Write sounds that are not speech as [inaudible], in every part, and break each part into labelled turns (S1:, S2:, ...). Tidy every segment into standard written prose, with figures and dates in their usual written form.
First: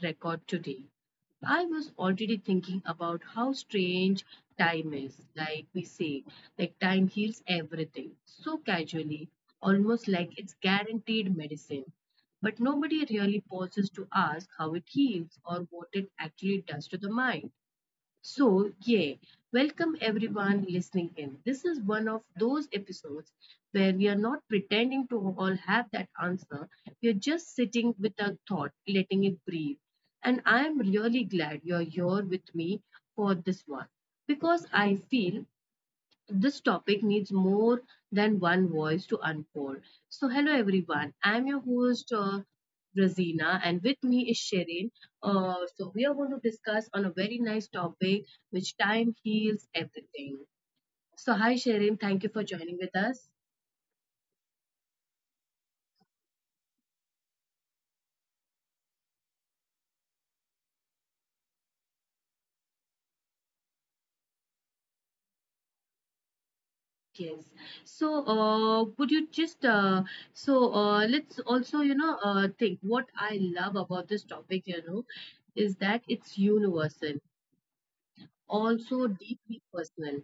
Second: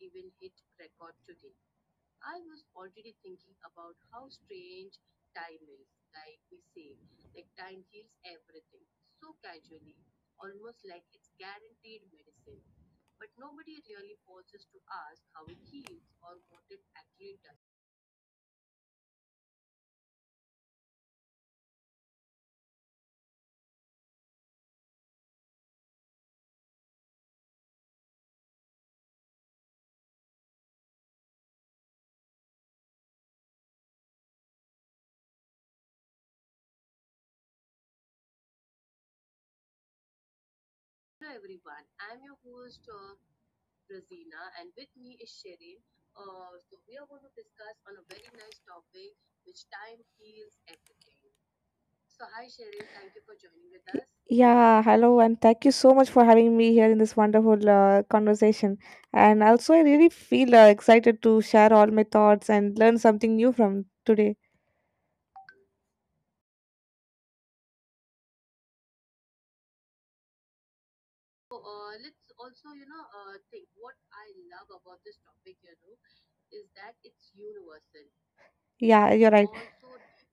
S1: record today, I was already thinking about how strange time is. Like we say, like time heals everything so casually, almost like it's guaranteed medicine. But nobody really pauses to ask how it heals or what it actually does to the mind. So, yeah, welcome everyone listening in. This is one of those episodes where we are not pretending to all have that answer. We are just sitting with a thought, letting it breathe. And I am really glad you're here with me for this one because I feel this topic needs more than one voice to unfold. So, hello everyone. I'm your host, Razina, and with me is Sherin. We are going to discuss on a very nice topic, which time heals everything. So, hi Sherin. Thank you for joining with us.
S2: Yeah, hello, and thank you so much for having me here in this wonderful conversation. And also, I really feel excited to share all my thoughts and learn something new from today.
S1: Yes. So, would you just so let's also think what I love about this topic. You know, is that it's universal,
S2: Yeah,
S1: also
S2: you're right.
S1: deeply personal.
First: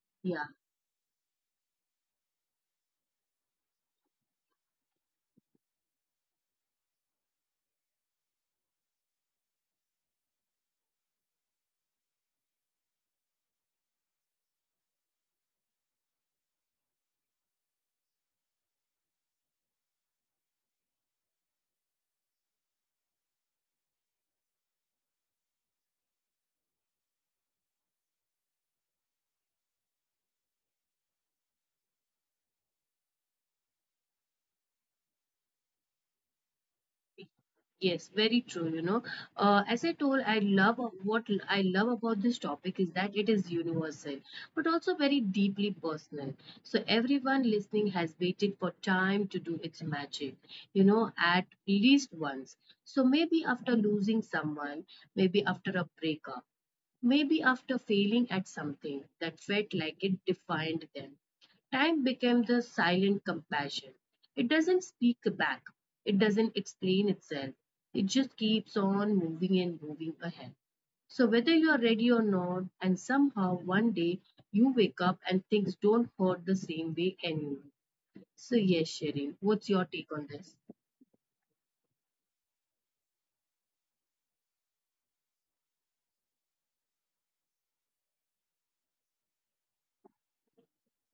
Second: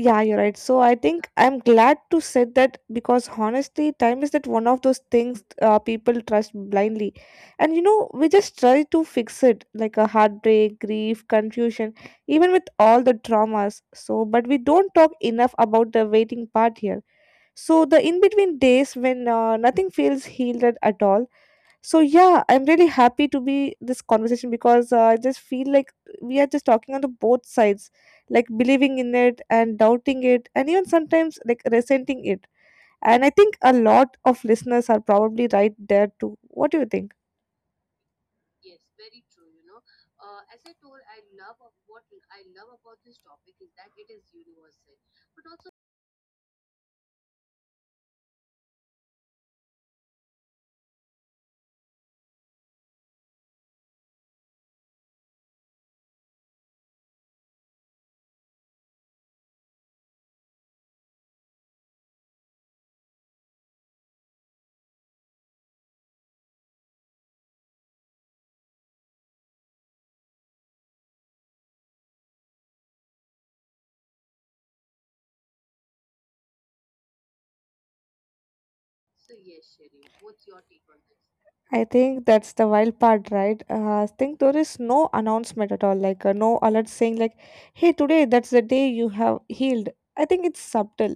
S2: Yeah, you're
S1: Yeah.
S2: right. So I think I'm glad to say that because honestly, time is that one of those things people trust blindly, and we just try to fix it like a heartbreak, grief, confusion, even with all the traumas. So, but we don't talk enough about the waiting part here. So the in between days when nothing feels healed at all. So yeah, I'm really happy to be this conversation because I just feel like we are just talking on the both sides, like believing in it and doubting it, and even sometimes like resenting it. And I think a lot of listeners are probably right there too. What do you think?
S1: Yes, very true. You know, as I told, I love about this topic is that it is universal, but also very deeply personal. So everyone listening has waited for time to do its magic, you know, at least once. So maybe after losing someone, maybe after a breakup, maybe after failing at something that felt like it defined them, time became the silent compassion. It doesn't speak back, it doesn't explain itself, it just keeps on moving and moving ahead. So, whether you are ready or not, and somehow one day you wake up and things don't hurt the same way anymore. So, yes, Sherin, what's your take on this?
S2: I think that's the wild part, right? I think there is no announcement at all, like no alert saying like, "Hey, today that's the day you have healed." I think it's subtle,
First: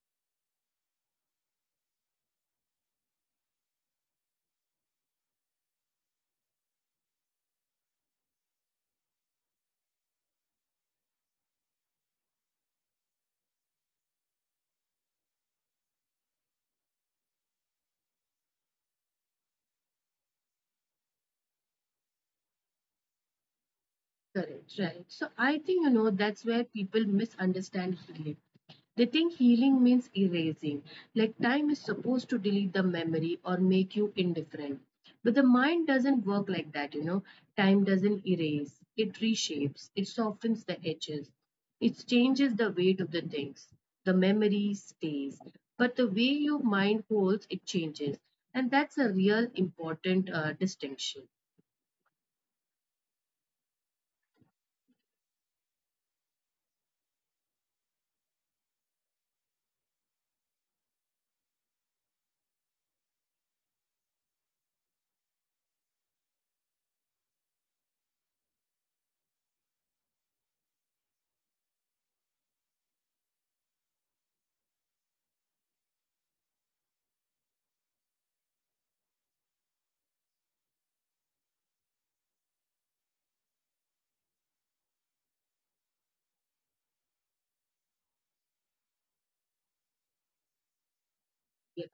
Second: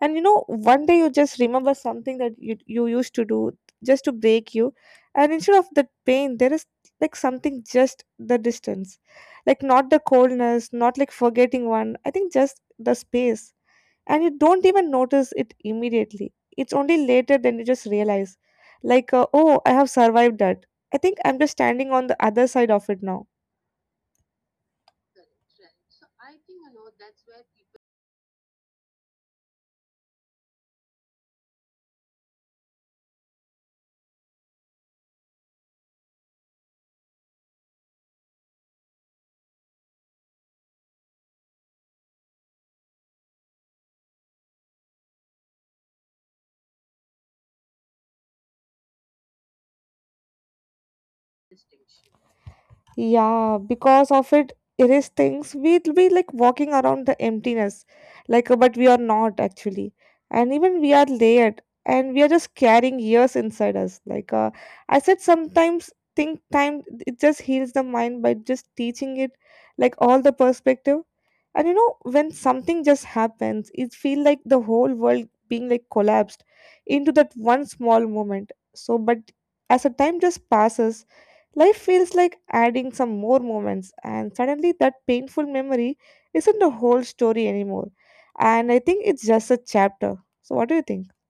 S2: and one day you just remember something that you used to do just to break you, and instead of that pain there is like something just the distance, like not the coldness, not like forgetting one. I think just the space. And you don't even notice it immediately. It's only later than you just realize, like oh, I have survived that. I think I'm just standing on the other side of it now.
S1: Correct, right. So I think, you know, that's where people misunderstand healing. They think healing means erasing, like time is supposed to delete the memory or make you indifferent. But the mind doesn't work like that, you know. Time doesn't erase, it reshapes, it softens the edges, it changes the weight of the things. The memory stays, but the way your mind holds it changes, and that's a real important distinction.
S2: Yeah, because of it, it is things we'll be like walking around the emptiness, like but we are not actually, and even we are layered, and we are just carrying years inside us. Like I said, sometimes think time it just heals the mind by just teaching it, like all the perspective, and when something just happens, it feel like the whole world being like collapsed into that one small moment. So, but as the time just passes, life feels like adding some more moments, and suddenly that painful memory isn't the whole story anymore. And I think it's just a chapter. So, what do you think?
S1: Yeah.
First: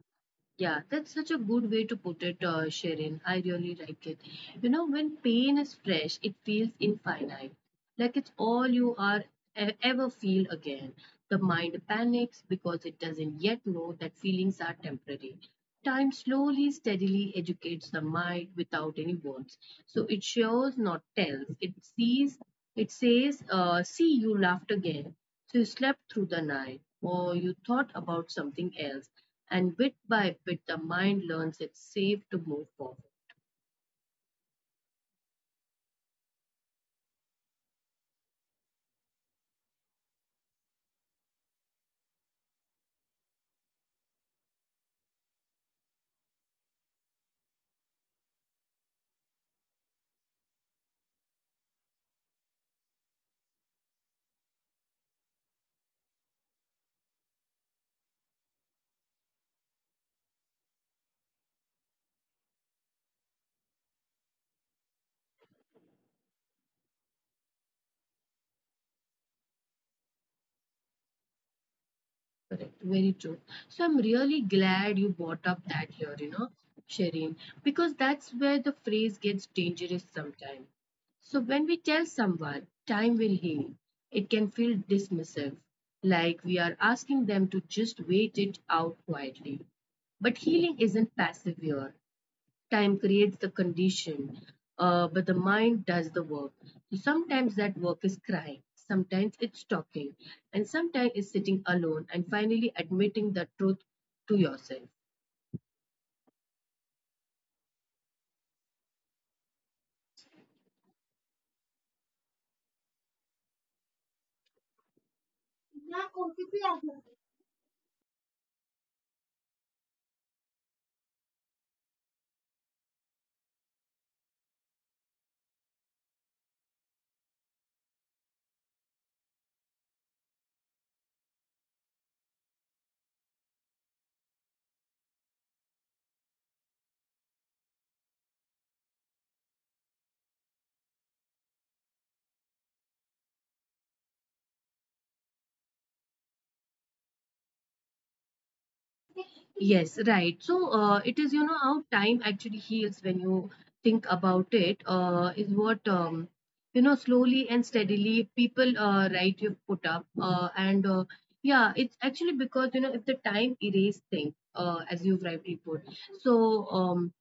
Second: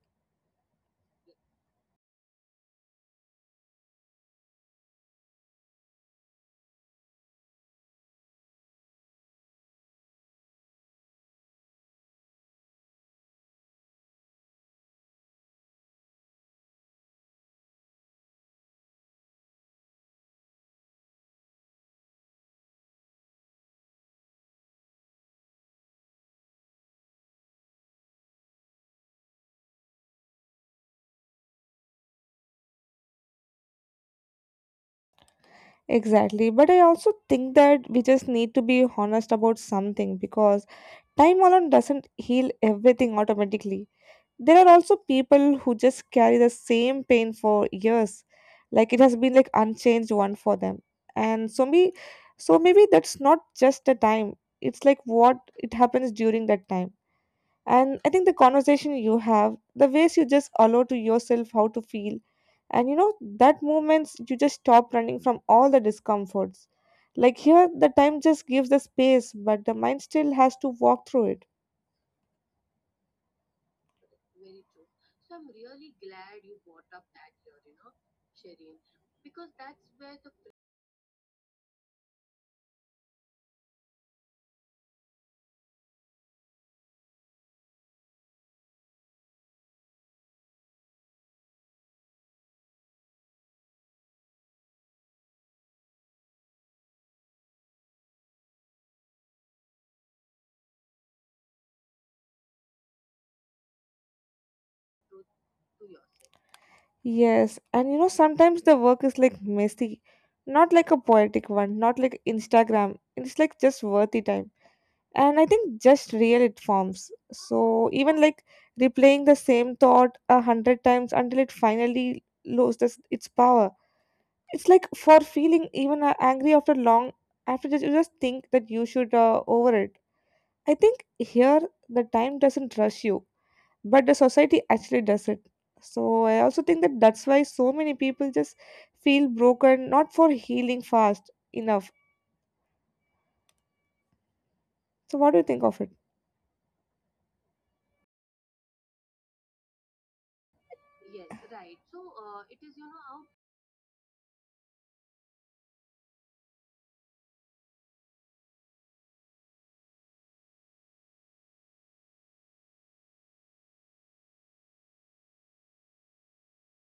S1: Yeah, that's such a good way to put it, Shirin. I really like it. You know, when pain is fresh, it feels infinite, like it's all you are ever feel again. The mind panics because it doesn't yet know that feelings are temporary. Time slowly, steadily educates the mind without any words. So it shows, not tells. It sees. It says, "See, you laughed again." So you slept through the night, or you thought about something else, and bit by bit the mind learns it's safe to move forward.
S2: Exactly, but I also think that we just need to be honest about something because time alone doesn't heal everything automatically. There are also people who just carry the same pain for years, like it has been like unchanged one for them. And so me, so maybe that's not just a time. It's like what it happens during that time. And I think the conversation you have, the ways you just allow to yourself how to feel, and that moments you just stop running from all the discomforts. Like here, the time just gives the space, but the mind still has to walk through it.
S1: Correct, very true. So I'm really glad you brought up that here, you know, Shireen, because that's where the phrase gets dangerous sometimes. So when we tell someone time will heal, it can feel dismissive, like we are asking them to just wait it out quietly. But healing isn't passive here. Time creates the condition, but the mind does the work. So sometimes that work is crying, sometimes it's talking, and sometimes it's sitting alone and finally admitting the truth to yourself.
S2: Yes, and sometimes the work is like messy, not like a poetic one, not like Instagram. It's like just worthy time. And I think just real it forms. So even like replaying the same thought 100 times until it finally loses its power. It's like for feeling even angry after long, after just, you just think that you should over it. I think here the time doesn't rush you, but the society actually does it. So I also think that that's why so many people just feel broken, not for healing fast enough. So what do you think of it?
S1: Yes, right. So it is, you know, how time actually heals when you think about it, you know, slowly and steadily people, right, you've put up. And yeah, it's actually because, you know, if the time erased things as you've rightly put. So,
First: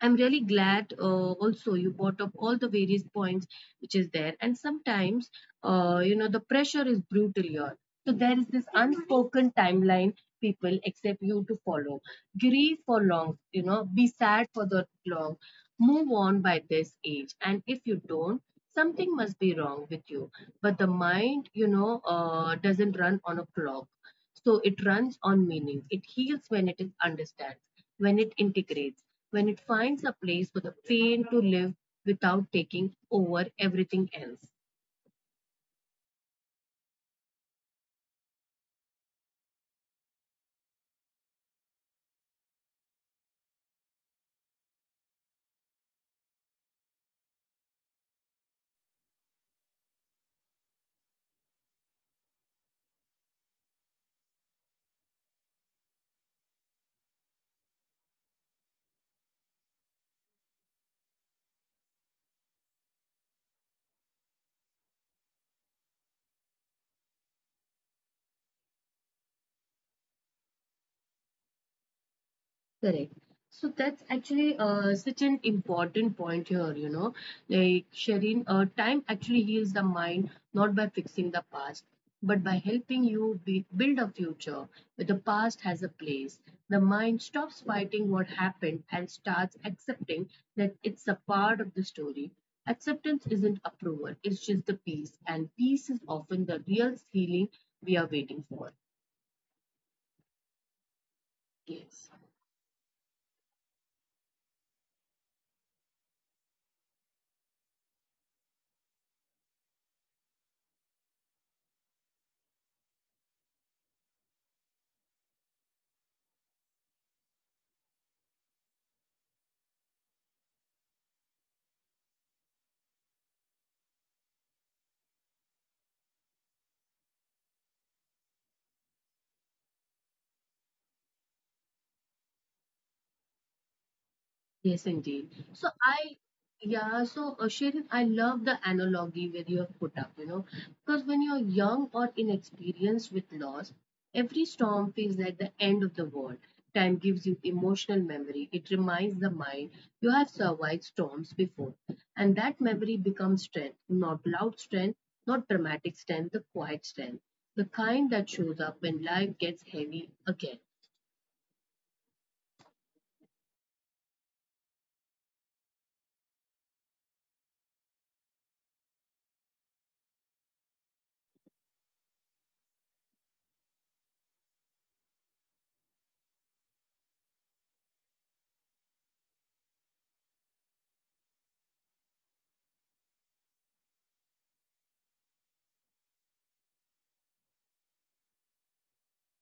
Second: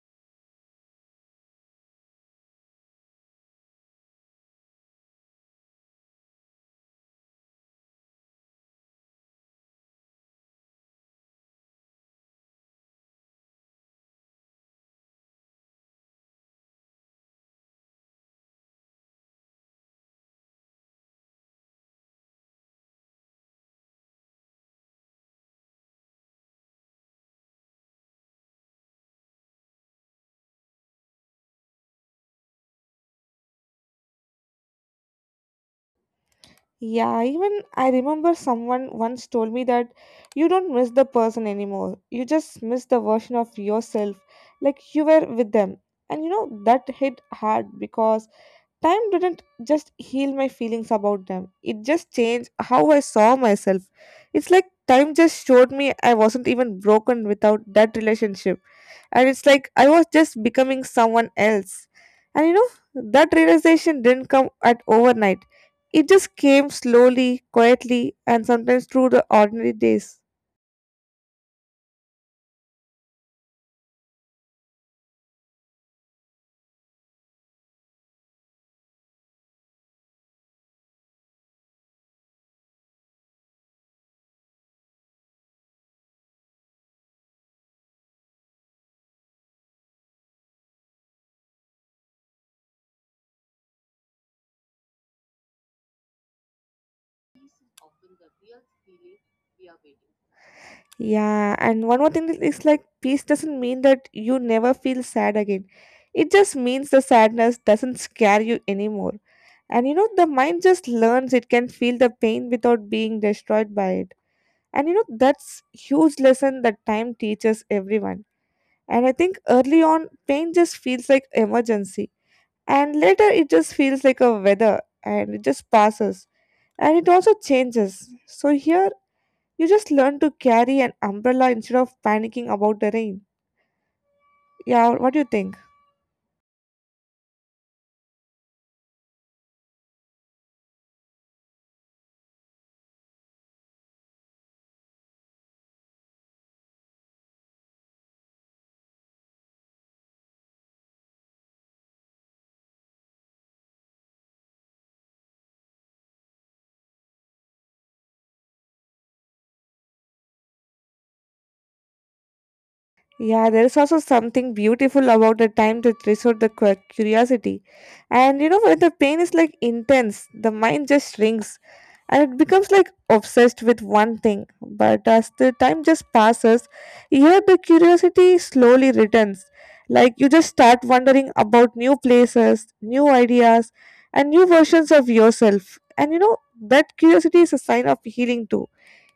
S1: I'm really glad also you brought up all the various points which is there. And sometimes, you know, the pressure is brutal here. So there is this unspoken timeline people accept you to follow. Grieve for long, you know, be sad for the long. Move on by this age. And if you don't, something must be wrong with you. But the mind, you know, doesn't run on a clock. So it runs on meaning. It heals when it is understands, when it integrates, when it finds a place for the pain to live without taking over everything else.
S2: Yeah, even I remember someone once told me that you don't miss the person anymore, you just miss the version of yourself like you were with them. And you know that hit hard because time didn't just heal my feelings about them, it just changed how I saw myself. It's like time just showed me I wasn't even broken without that relationship, and it's like I was just becoming someone else. And that realization didn't come at overnight. It just came slowly, quietly, and sometimes through the ordinary days.
S1: Correct. So that's actually such an important point here, you know, like Shireen, time actually heals the mind not by fixing the past, but by helping you build a future where the past has a place. The mind stops fighting what happened and starts accepting that it's a part of the story. Acceptance isn't approval, it's just the peace, and peace is often the real healing we are waiting for. Yes.
S2: Yeah, and one more thing is like peace doesn't mean that you never feel sad again. It just means the sadness doesn't scare you anymore. And the mind just learns it can feel the pain without being destroyed by it. And that's huge lesson that time teaches everyone. And I think early on, pain just feels like emergency. And later it just feels like a weather, and it just passes. And it also changes. So here you just learn to carry an umbrella instead of panicking about the rain.
S1: Yes, indeed.
S2: Yeah, what do you think?
S1: Yeah, so Shirin, I love the analogy where you have put up, you know, because when you're young or inexperienced with loss, every storm feels like the end of the world. Time gives you emotional memory. It reminds the mind you have survived storms before. And that memory becomes strength, not loud strength, not dramatic strength, the quiet strength, the kind that shows up when life gets heavy again.
S2: Yeah, there is also something beautiful about the time to resort the curiosity. And when the pain is like intense, the mind just shrinks and it becomes like obsessed with one thing. But as the time just passes, here the curiosity slowly returns. Like you just start wondering about new places, new ideas, and new versions of yourself. And that curiosity is a sign of healing too,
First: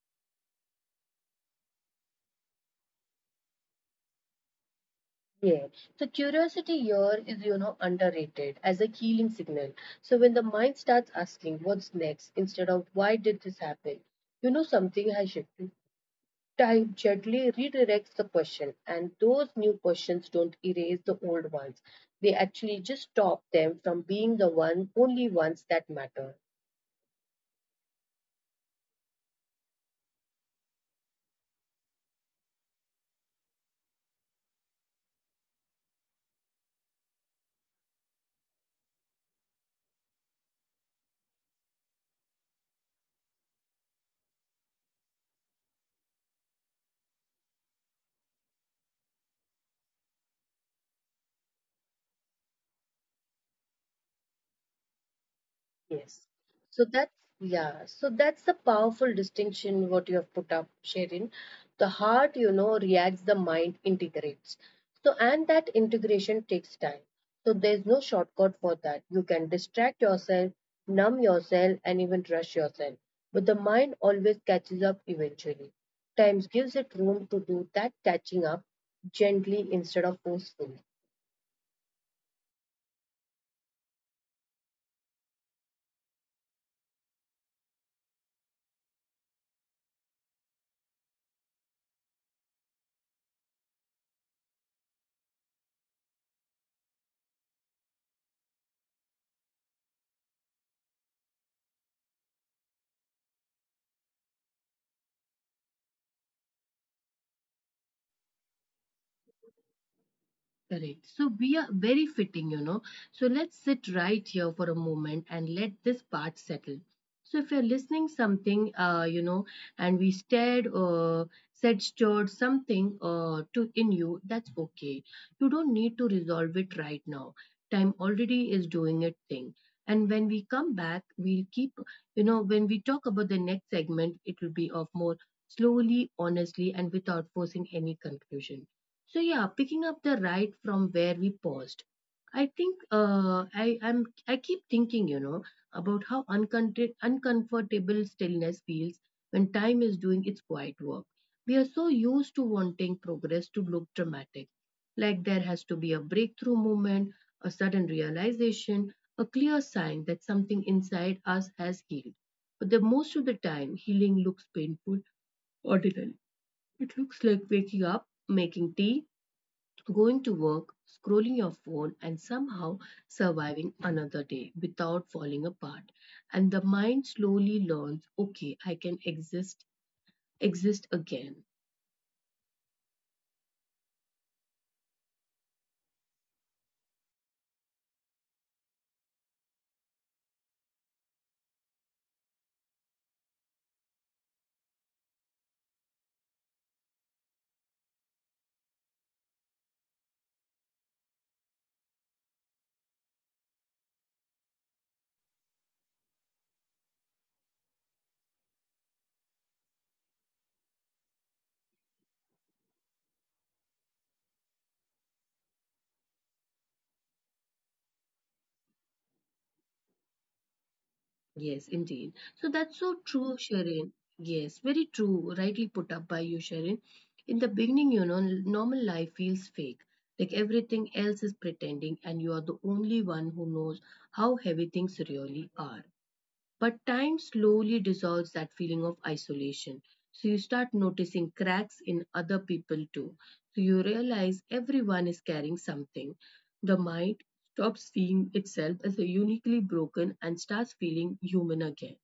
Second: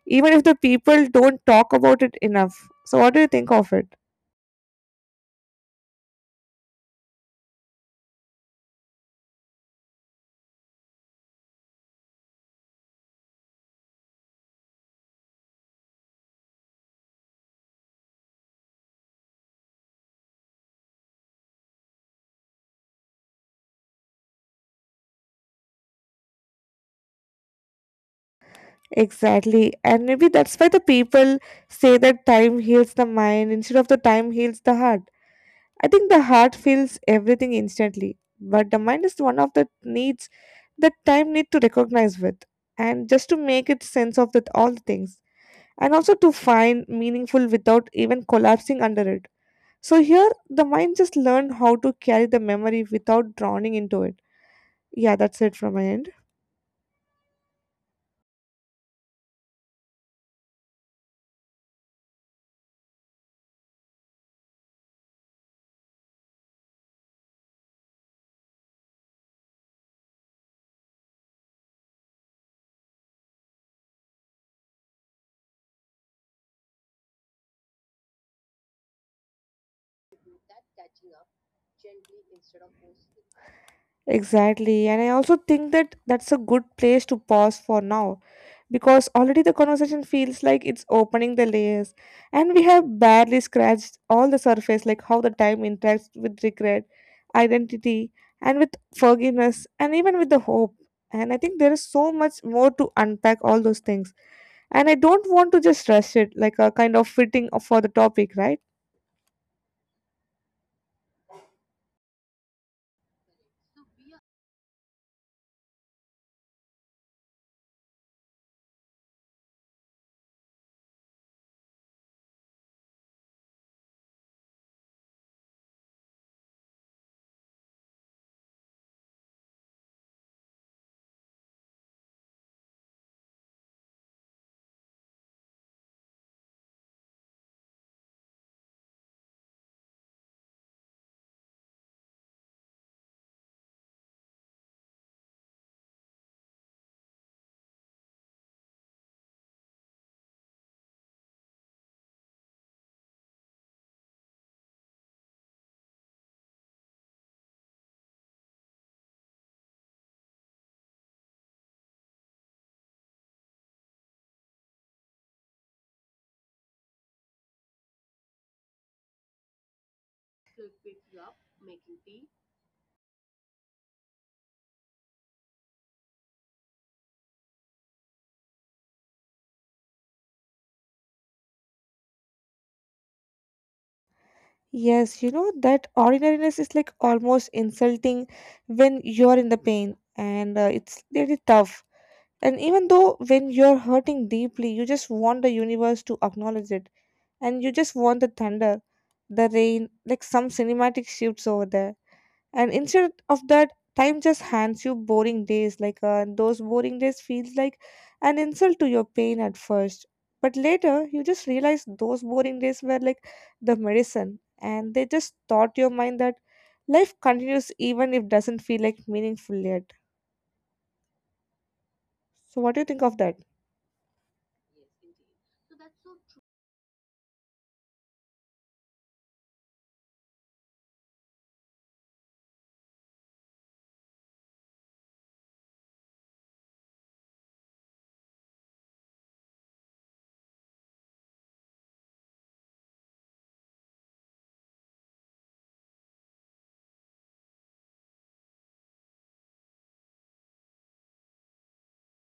S2: even if the people don't talk about it enough. So, what do you think of it?
S1: Yeah, so curiosity here is, you know, underrated as a healing signal. So when the mind starts asking what's next instead of why did this happen, you know, something has shifted. Time gently redirects the question, and those new questions don't erase the old ones. They actually just stop them from being the only ones that matter.
S2: Exactly. And maybe that's why the people say that time heals the mind instead of the time heals the heart. I think the heart feels everything instantly, but the mind is one of the needs that time need to recognize with, and just to make it sense of that all the things, and also to find meaningful without even collapsing under it. So here the mind just learned how to carry the memory without drowning into it. Yeah, that's it from my
S1: Yes.
S2: end.
S1: So that's, yeah, so that's the powerful distinction what you have put up, Sherin. The heart, you know, reacts, the mind integrates. So, and that integration takes time. So there's no shortcut for that. You can distract yourself, numb yourself, and even rush yourself. But the mind always catches up eventually. Times gives it room to do that catching up gently instead of forcefully.
S2: Exactly. And I also think that that's a good place to pause for now, because already the conversation feels like it's opening the layers, and we have barely scratched all the surface, like how the time interacts with regret, identity, and with forgiveness, and even with the hope. And I think there is so much more to unpack all those things, and I don't want to just rush it like a kind of fitting for the topic, right?
S1: Correct. So we are very fitting, you know. So let's sit right here for a moment and let this part settle. So if you're listening something, you know, and we stared or said stirred something to in you, that's okay. You don't need to resolve it right now. Time already is doing its thing. And when we come back, we'll keep, you know, when we talk about the next segment, it will be of more slowly, honestly, and without forcing any conclusion. So yeah, picking up the right from where we paused. I think I keep thinking, you know, about how uncomfortable stillness feels when time is doing its quiet work. We are so used to wanting progress to look dramatic, like there has to be a breakthrough moment, a sudden realization, a clear sign that something inside us has healed. But the most of the time, healing looks painful, ordinary. It looks like waking up, making tea, going to work, scrolling your phone, and somehow surviving another day without falling apart. And the mind slowly learns, okay, exist again.
S2: Yes, you know that ordinariness is like almost insulting when you're in the pain, and it's really tough. And even though when you're hurting deeply, you just want the universe to acknowledge it. And you just want the thunder, the rain, like some cinematic shifts over there. And instead of that, time just hands you boring days. Like and those boring days feels like an insult to your pain at first. But later, you just realize those boring days were like the medicine. And they just taught your mind that life continues even if doesn't feel like meaningful yet.
S1: Yes,
S2: So what
S1: indeed.
S2: do you think
S1: So
S2: of that?
S1: that's so true, Sharon. Yes, very true. Rightly put up by you, Sharon. In the beginning, you know, normal life feels fake. Like everything else is pretending, and you are the only one who knows how heavy things really are. But time slowly dissolves that feeling of isolation. So you start noticing cracks in other people too. So you realize everyone is carrying something. The mind stops seeing itself as a uniquely broken and starts feeling human again.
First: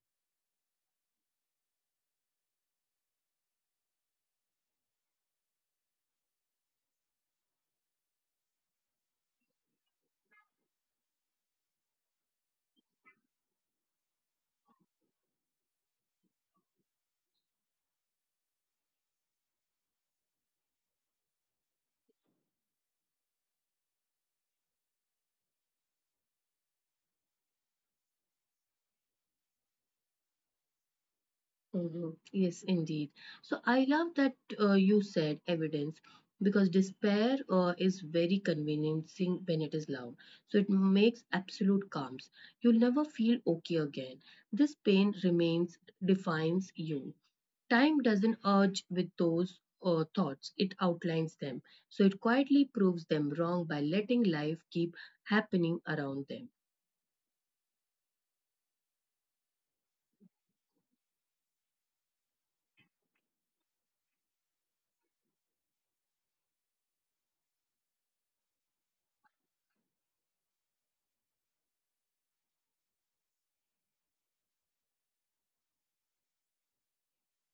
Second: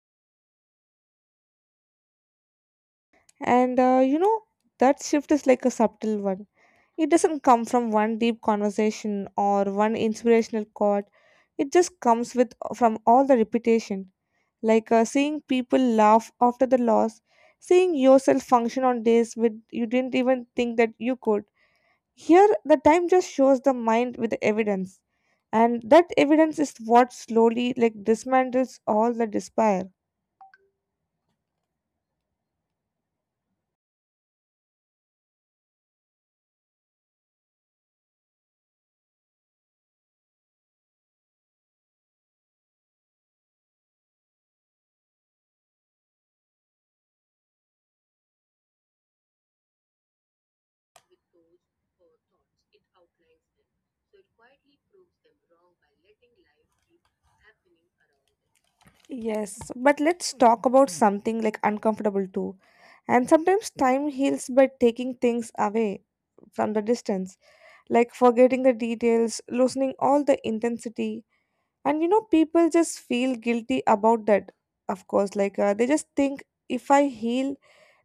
S2: And that shift is like a subtle one. It doesn't come from one deep conversation or one inspirational quote. It just comes with from all the repetition. Like seeing people laugh after the loss, seeing yourself function on days when you didn't even think that you could. Here, the time just shows the mind with the evidence, and that evidence is what slowly like dismantles all the despair.
S1: Mhm. Yes, indeed. So I love that you said evidence because despair is very convincing when it is loud. So it makes absolute calms. You'll never feel okay again. This pain remains, defines you. Time doesn't urge with those thoughts, it outlines them. So it quietly proves them wrong by letting life keep happening around them.
S2: Yes, but let's talk about something like uncomfortable too. And sometimes time heals by taking things away from the distance, like forgetting the details, loosening all the intensity. And people just feel guilty about that, of course. Like, they just think if I heal,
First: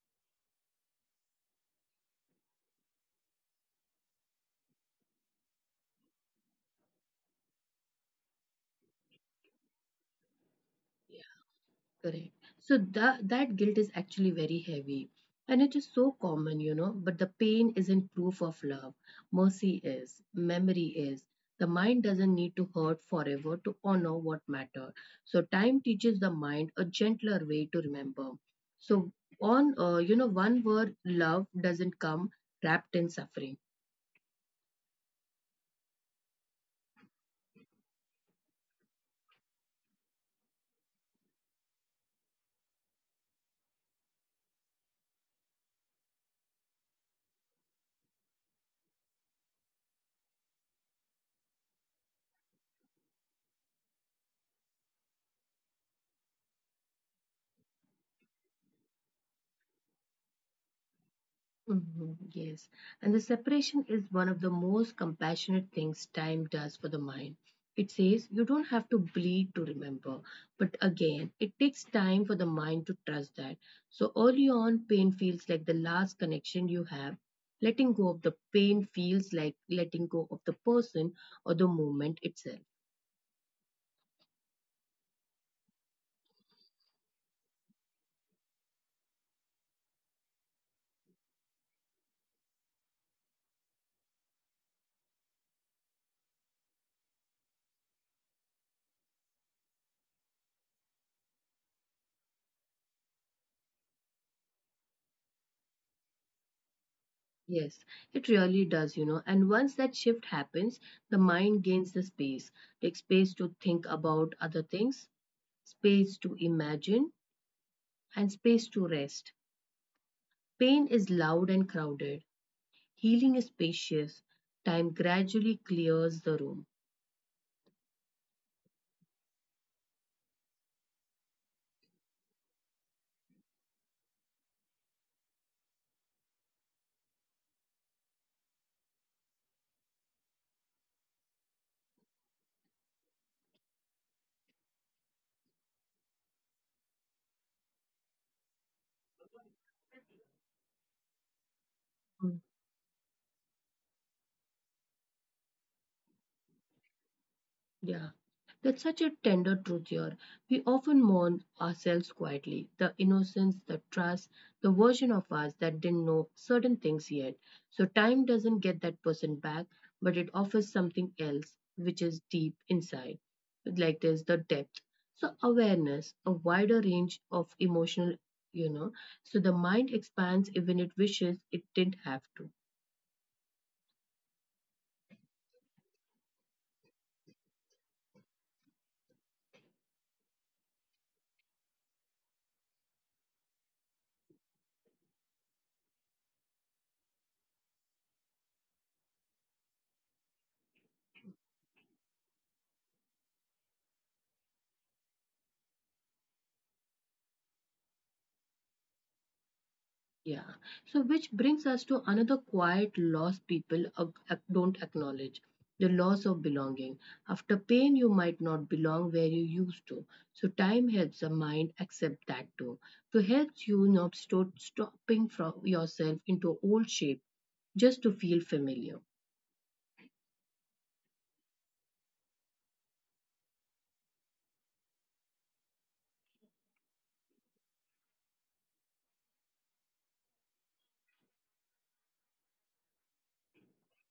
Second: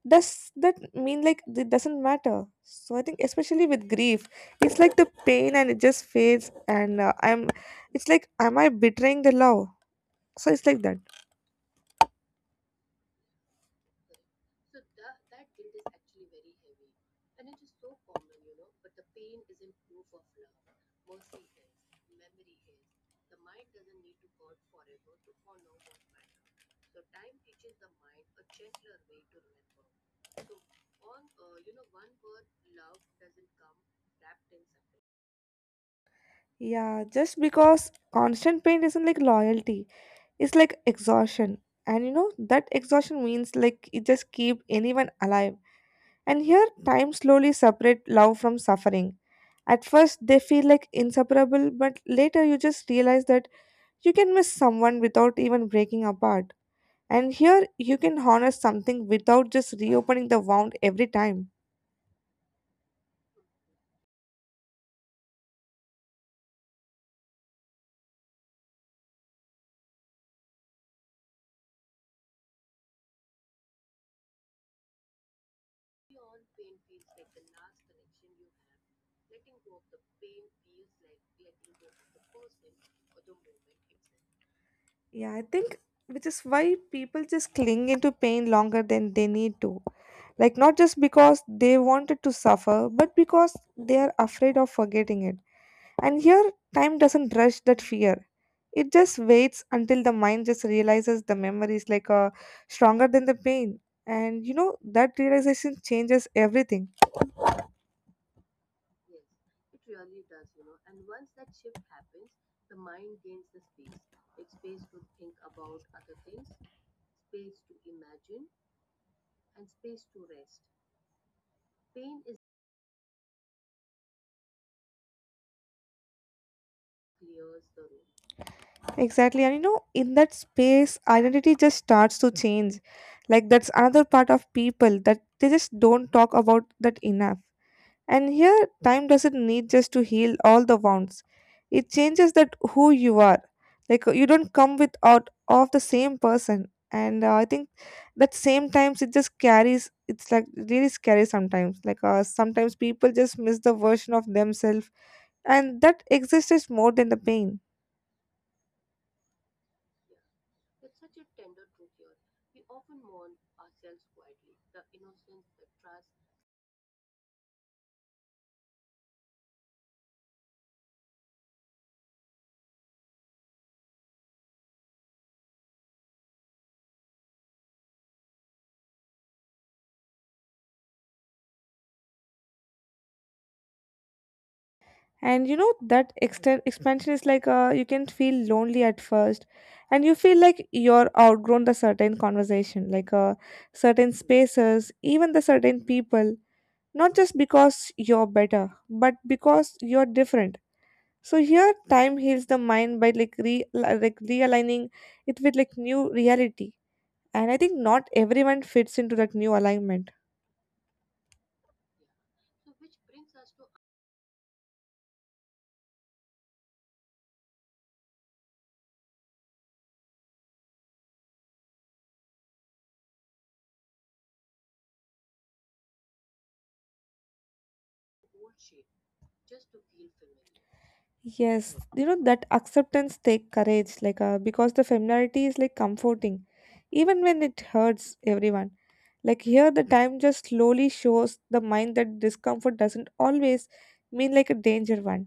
S2: does that mean like it doesn't matter? So I think, especially with grief, it's like the pain and it just fades, and it's like, am I betraying the love? So it's like that.
S1: Correct. So that guilt is actually very heavy. And it is so common, you know, but the pain isn't proof of love. Mercy is, memory is. The mind doesn't need to hurt forever to honor what mattered. So time teaches the mind a gentler way to remember. So on, you know, one word, love doesn't come wrapped in suffering.
S2: Yeah, just because constant pain isn't like loyalty, it's like exhaustion. And that exhaustion means like it just keep anyone alive. And here, time slowly separate love from suffering. At first, they feel like inseparable, but later you just realize that you can miss someone without even breaking apart. And here, you can harness something without just reopening the wound every time.
S1: Mhm. Yes, and the separation is one of the most compassionate things time does for the mind. It says you don't have to bleed to remember, but again, it takes time for the mind to trust that. So early on, pain feels like the last connection you have. Letting go of the pain feels like letting go of the person or the moment itself.
S2: Yeah, I think which is why people just cling into pain longer than they need to. Like, not just because they wanted to suffer, but because they are afraid of forgetting it. And here, time doesn't rush that fear. It just waits until the mind just realizes the memory is like stronger than the pain. And that realization changes everything.
S1: Yes, it really does, you know. And once that shift happens, the mind gains the space, like space to think about other things, space to imagine, and space to rest. Pain is loud and crowded, healing is spacious. Time gradually clears the room.
S2: Exactly. And in that space, identity just starts to change. Like that's another part of people that they just don't talk about that enough. And here, time doesn't need just to heal all the wounds. It changes that who you are. Like you don't come with out of the same person. And I think that same times it just carries. It's like really scary sometimes. Like sometimes people
S1: Hmm.
S2: just miss the version of themselves, and that exists is more than the pain.
S1: Yeah, that's such a tender truth here. We often mourn ourselves quietly, the innocence, the trust, the version of us that didn't know certain things yet. So time doesn't get that person back, but it offers something else, which is deep inside. Like there's the depth. So awareness, a wider range of emotional, you know, so the mind expands even it wishes it didn't have to.
S2: And you know that extent expansion is like you can feel lonely at first, and you feel like you're outgrown the certain conversation like certain spaces, even the certain people, not just because you're better but because you're different. So here time heals the mind by like realigning it with like new reality. And I think not everyone fits into that new alignment.
S1: Yeah. So, which brings us to another quiet loss people don't acknowledge the loss of belonging. After pain, you might not belong where you used to. So, time helps the mind accept that too. So, helps you not stop stopping from yourself into old shape just to feel familiar.
S2: Yes, you know that acceptance take courage, like, because the familiarity is like comforting, even when it hurts everyone. Like here, the time just slowly shows the mind that discomfort doesn't always mean like a danger one,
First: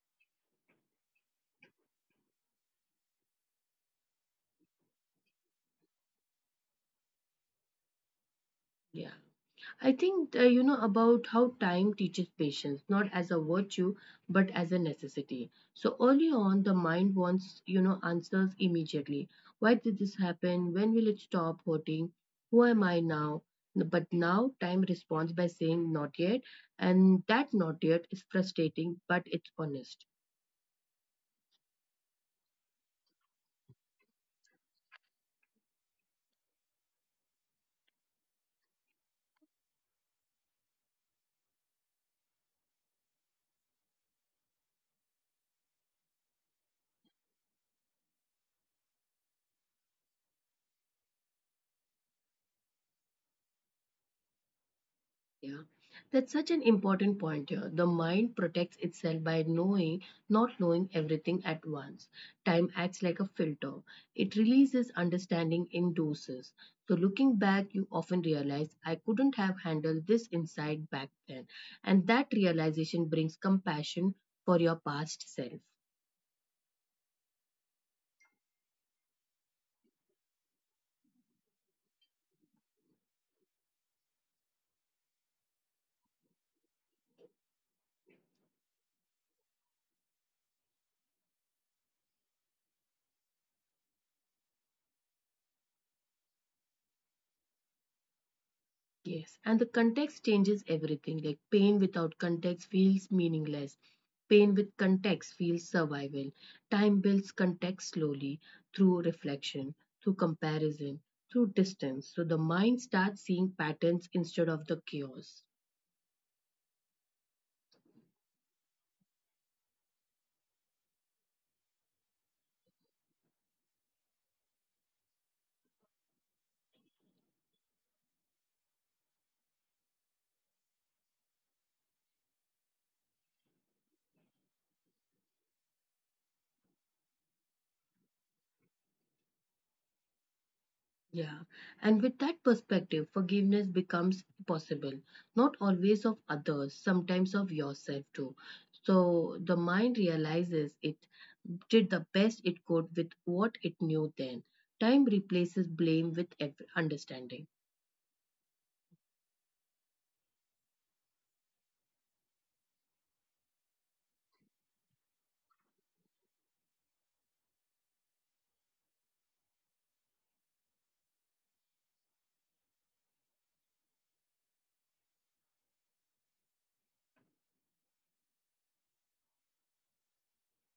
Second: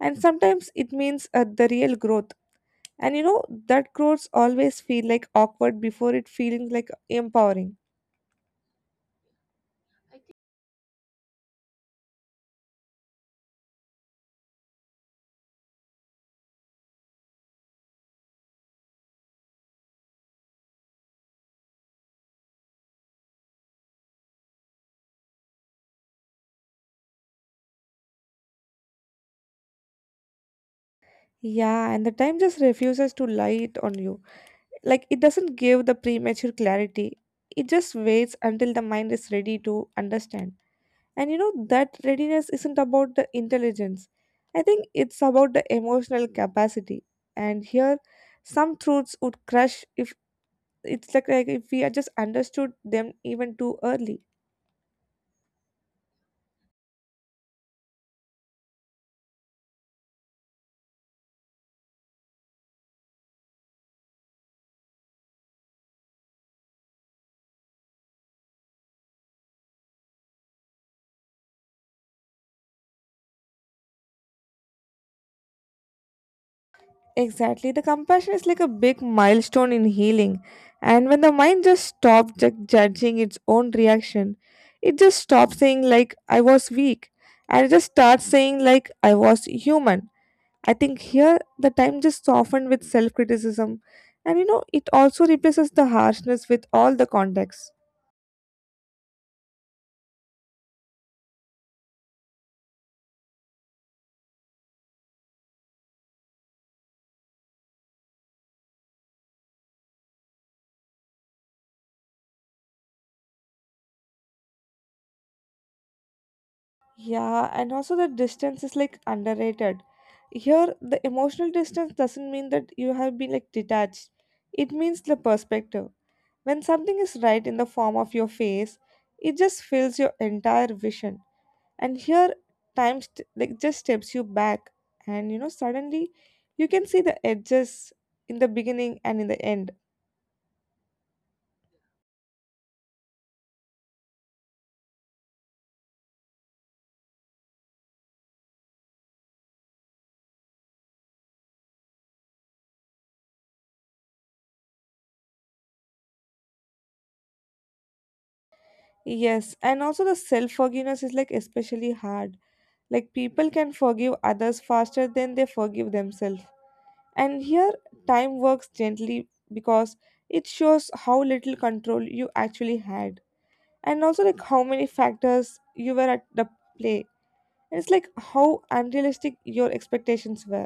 S2: and sometimes it means the real growth. And you know that growths always feel like awkward before it feeling like empowering.
S1: Yeah. I think about how time teaches patience, not as a virtue, but as a necessity. So early on, the mind wants, answers immediately. Why did this happen? When will it stop hurting? Who am I now? But now time responds by saying not yet, and that not yet is frustrating, but it's honest.
S2: Yeah, and the time just refuses to lie it on you, like it doesn't give the premature clarity. It just waits until the mind is ready to understand, and you know that readiness isn't about the intelligence. I think it's about the emotional capacity. And here some truths would crush if like if we had just understood them even too early.
S1: Yeah, that's such an important point here. The mind protects itself by knowing, not knowing everything at once. Time acts like a filter, it releases understanding in doses. So, looking back, you often realize I couldn't have handled this insight back then. And that realization brings compassion for your past self.
S2: Exactly. The compassion is like a big milestone in healing. And when the mind just stops judging its own reaction, it just stops saying, like, I was weak. And it just starts saying, like, I was human. I think here the time just softened with self criticism. And you know, it also replaces the harshness with all the context.
S1: Yes, and the context changes everything. Like pain without context feels meaningless. Pain with context feels survival. Time builds context slowly through reflection, through comparison, through distance. So the mind starts seeing patterns instead of the chaos.
S2: Yeah, and also the distance is like underrated. Here, the emotional distance doesn't mean that you have been like detached, it means the perspective. When something is right in the form of your face, it just fills your entire vision. And here, time just steps you back, and you know suddenly you can see the edges in the beginning and in the end.
S1: Yeah, and with that perspective, forgiveness becomes possible, not always of others, sometimes of yourself too. So the mind realizes it did the best it could with what it knew then. Time replaces blame with understanding.
S2: Yes, and also the self forgiveness is like especially hard. Like people can forgive others faster than they forgive themselves. And here, time works gently because it shows how little control you actually had. And also like how many factors you were at the play, and it's like how unrealistic your expectations were.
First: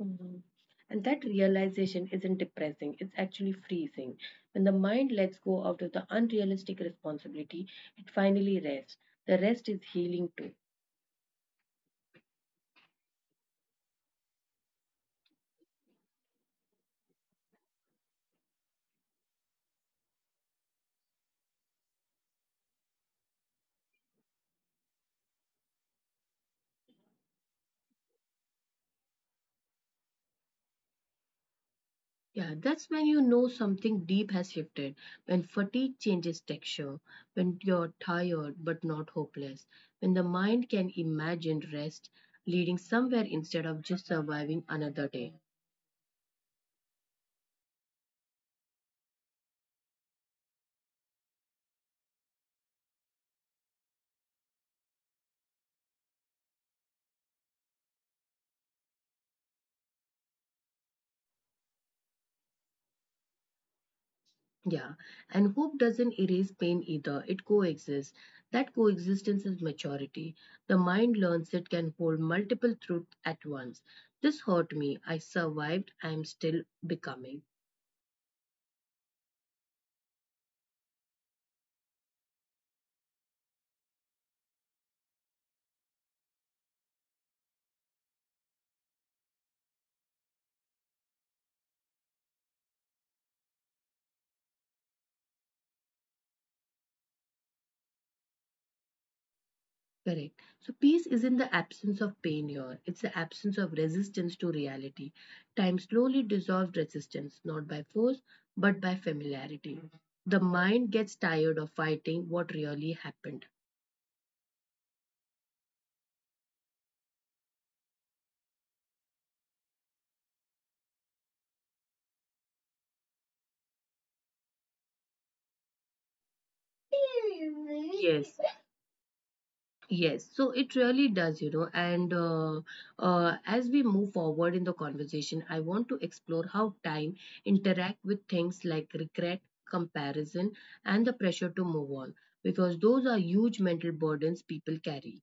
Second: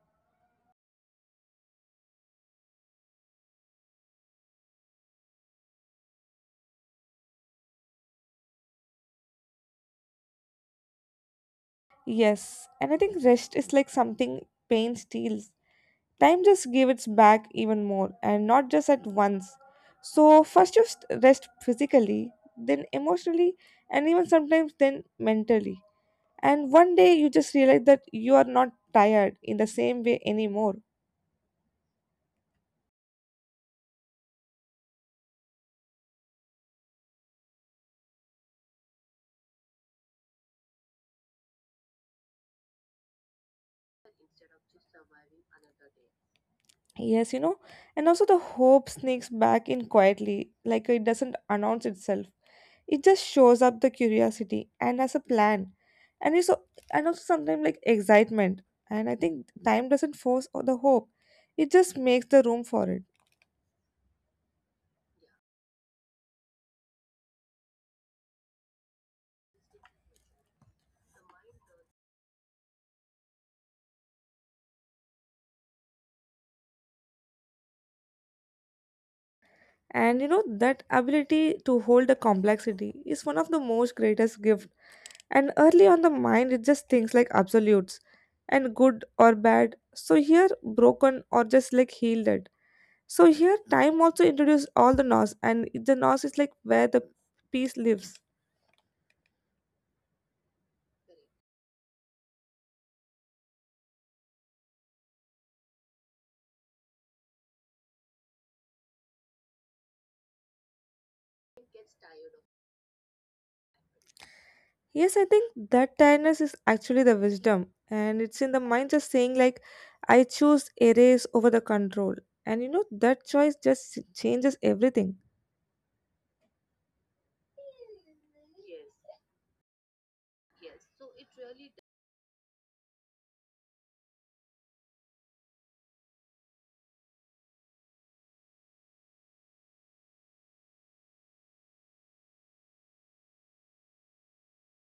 S1: Mhm. And that realization isn't depressing, it's actually freezing. When the mind lets go out of the unrealistic responsibility, it finally rests. The rest is healing too.
S2: Yes, and I think rest is like something pain steals. Time just gave its back even more and not just at once. So first you rest physically, then emotionally, and even sometimes then mentally, and one day you just realize that you are not tired in the same way anymore.
S1: Yeah, that's when you know something deep has shifted, when fatigue changes texture, when you're tired but not hopeless, when the mind can imagine rest leading somewhere instead of just surviving another day.
S2: Yes, you know, and also the hope sneaks back in quietly, like it doesn't announce itself. It just shows up the curiosity and as a plan, and it's so, and also sometimes like excitement. And I think time doesn't force the hope; it just makes the room for it.
S1: Yeah, and hope doesn't erase pain either, it coexists. That coexistence is maturity. The mind learns it can hold multiple truths at once. This hurt me, I survived, I am still becoming.
S2: And you know that ability to hold the complexity is one of the most greatest gift. And early on the mind, it just thinks like absolutes, and good or bad. So here, broken or just like healed. So here, time also introduced all the nos, and the nos is like where the peace lives.
S1: Correct. So peace isn't the absence of pain here, it's the absence of resistance to reality. Time slowly dissolved resistance, not by force, but by familiarity. Mhm. The mind gets tired of fighting what really happened.
S2: Yes, I think that tiredness is actually the wisdom, and it's in the mind just saying like, I choose erase over the control, and you know that choice just changes everything.
S1: Yes. Yes, so it really does, you know. And As we move forward in the conversation, I want to explore how time interact with things like regret, comparison, and the pressure to move on, because those are huge mental burdens people carry.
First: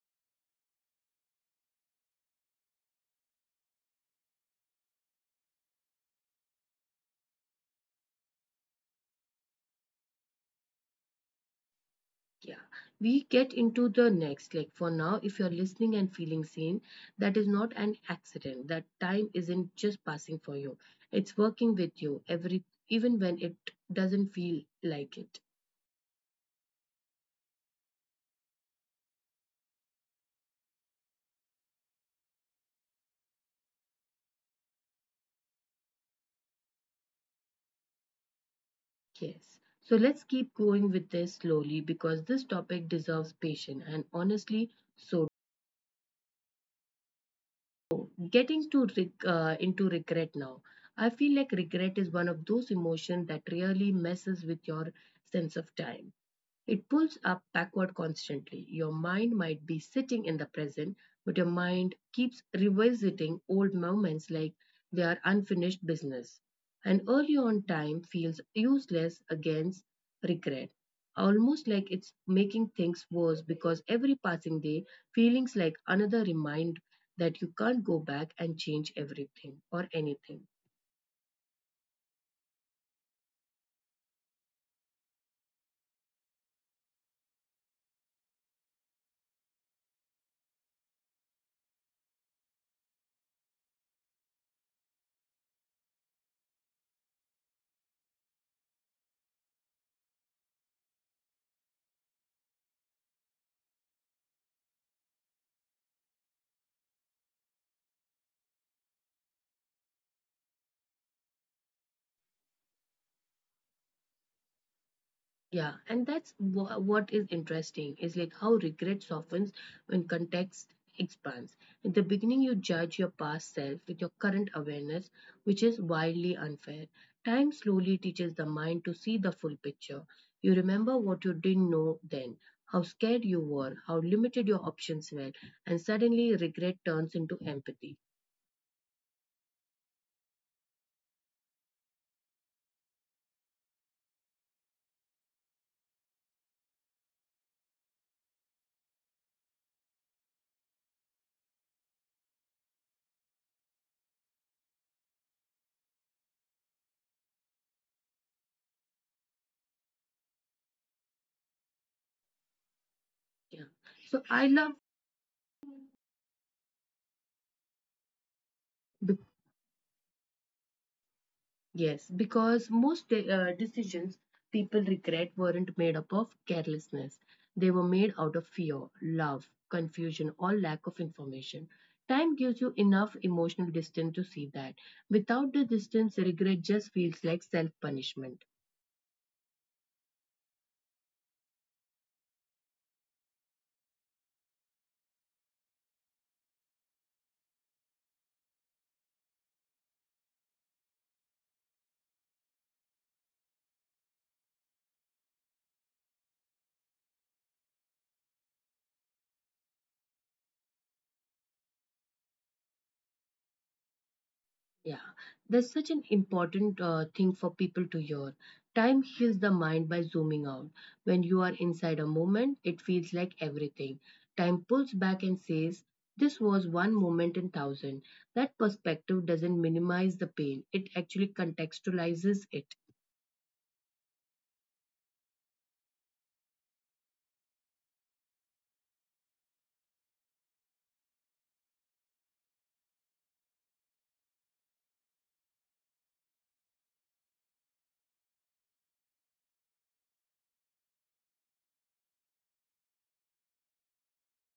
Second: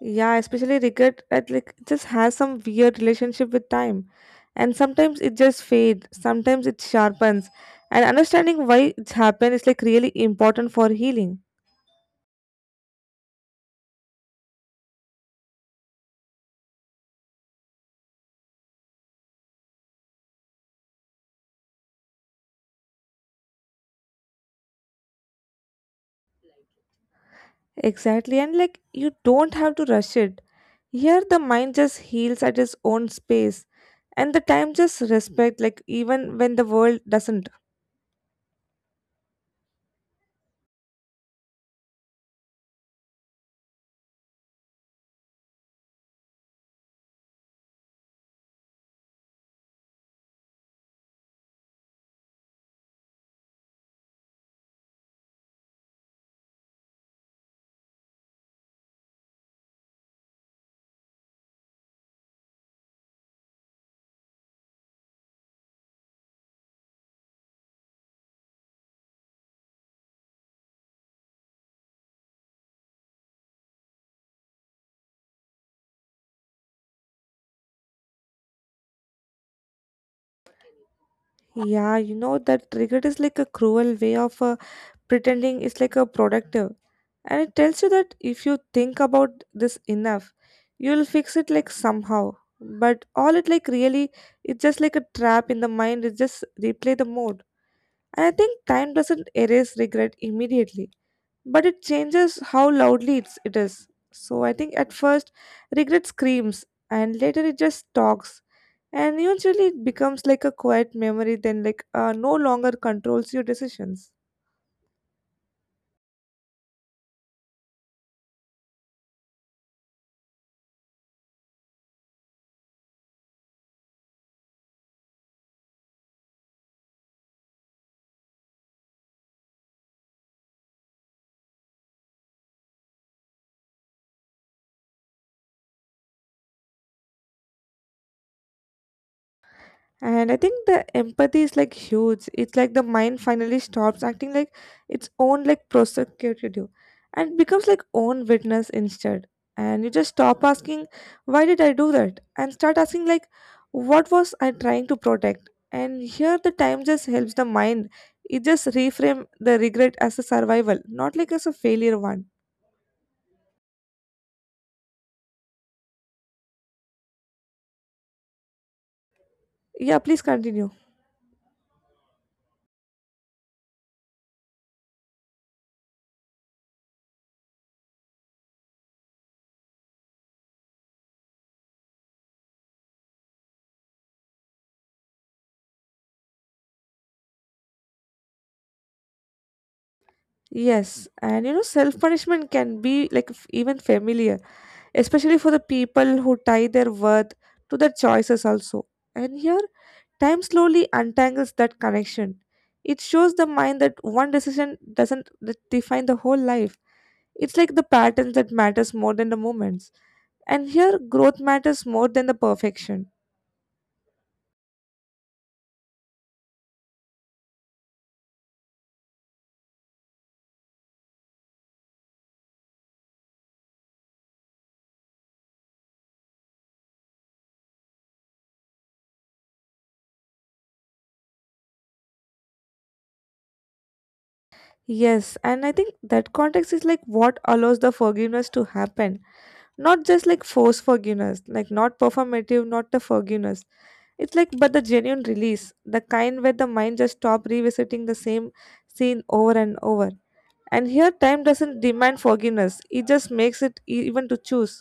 S2: Yeah, especially regret at like it just has some weird relationship with time, and sometimes it just fades, sometimes it sharpens, and understanding why it's happened is like really important for healing.
S1: Yeah, we get into the next. Like for now, if you're listening and feeling seen, that is not an accident. That time isn't just passing for you; it's working with you every, even when it doesn't feel like it.
S2: Exactly, and like you don't have to rush it. Here, the mind just heals at its own space, and the time just respect, like even when the world doesn't.
S1: Yes. So let's keep going with this slowly because this topic deserves patience and honestly, so getting to into regret now. I feel like regret is one of those emotions that really messes with your sense of time. It pulls up backward constantly. Your mind might be sitting in the present, but your mind keeps revisiting old moments like they are unfinished business. And early on time feels useless against regret, almost like it's making things worse because every passing day feelings like another remind that you can't go back and change everything or anything.
S2: Yeah, you know that triggered is like a cruel way of pretending it's like a productive, and it tells you that if you think about this enough, you'll fix it like somehow. But all it like really, it's just like a trap in the mind. It just replay the mode, and I think time doesn't erase regret immediately. But it changes how loudly it is. So I think at first, regret screams, and later it just talks. And eventually, it becomes like a quiet memory, then, like, no longer controls your decisions.
S1: Yeah, and that's what is interesting is like how regret softens when context expands. At the beginning, you judge your past self with your current awareness, which is wildly unfair. Time slowly teaches the mind to see the full picture. You remember what you didn't know then, how scared you were, how limited your options were, and suddenly regret turns into empathy.
S2: And I think the empathy is like huge. It's like the mind finally stops acting like its own like prosecutor and becomes like own witness instead. And you just stop asking, why did I do that? And start asking like, what was I trying to protect? And here the time just helps the mind. It just reframe the regret as a survival, not like as a failure one.
S1: Yeah. So I love.
S2: Yeah, please continue.
S1: Yes, because most decisions people regret weren't made up of carelessness. They were made out of fear, love, confusion, or lack of information. Time gives you enough emotional distance to see that. Without the distance, regret just feels like self punishment.
S2: Yes, and you know, self punishment can be like even familiar, especially for the people who tie their worth to their choices also. And here, time slowly untangles that connection. It shows the mind that one decision doesn't define the whole life. It's like the patterns that matters more than the moments. And here, growth matters more than the perfection.
S1: Yeah, that's such an important thing for people to hear. Time heals the mind by zooming out. When you are inside a moment, it feels like everything. Time pulls back and says, "This was one moment in thousand." That perspective doesn't minimize the pain, it actually contextualizes it.
S2: Yes, and I think that context is like what allows the forgiveness to happen. Not just like forced forgiveness, like not performative, not the forgiveness. It's like, but the genuine release, the kind where the mind just stop revisiting the same scene over and over. And here, time doesn't demand forgiveness; it just makes it even to choose.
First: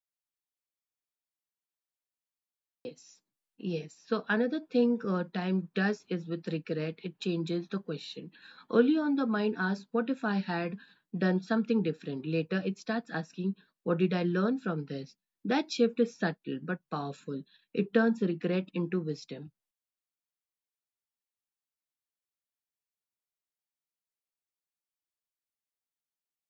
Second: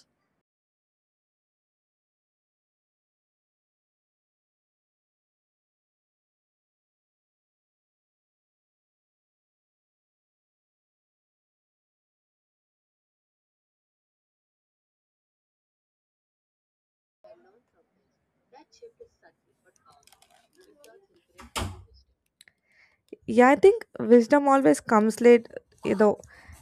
S1: Yes, yes. So another thing time does is with regret, it changes the question. Early on, the mind asks, "What if I had done something different?" Later, it starts asking, "What did I learn from this?" That shift is subtle but powerful. It turns regret into wisdom.
S2: Yeah, I think wisdom always comes late, you know,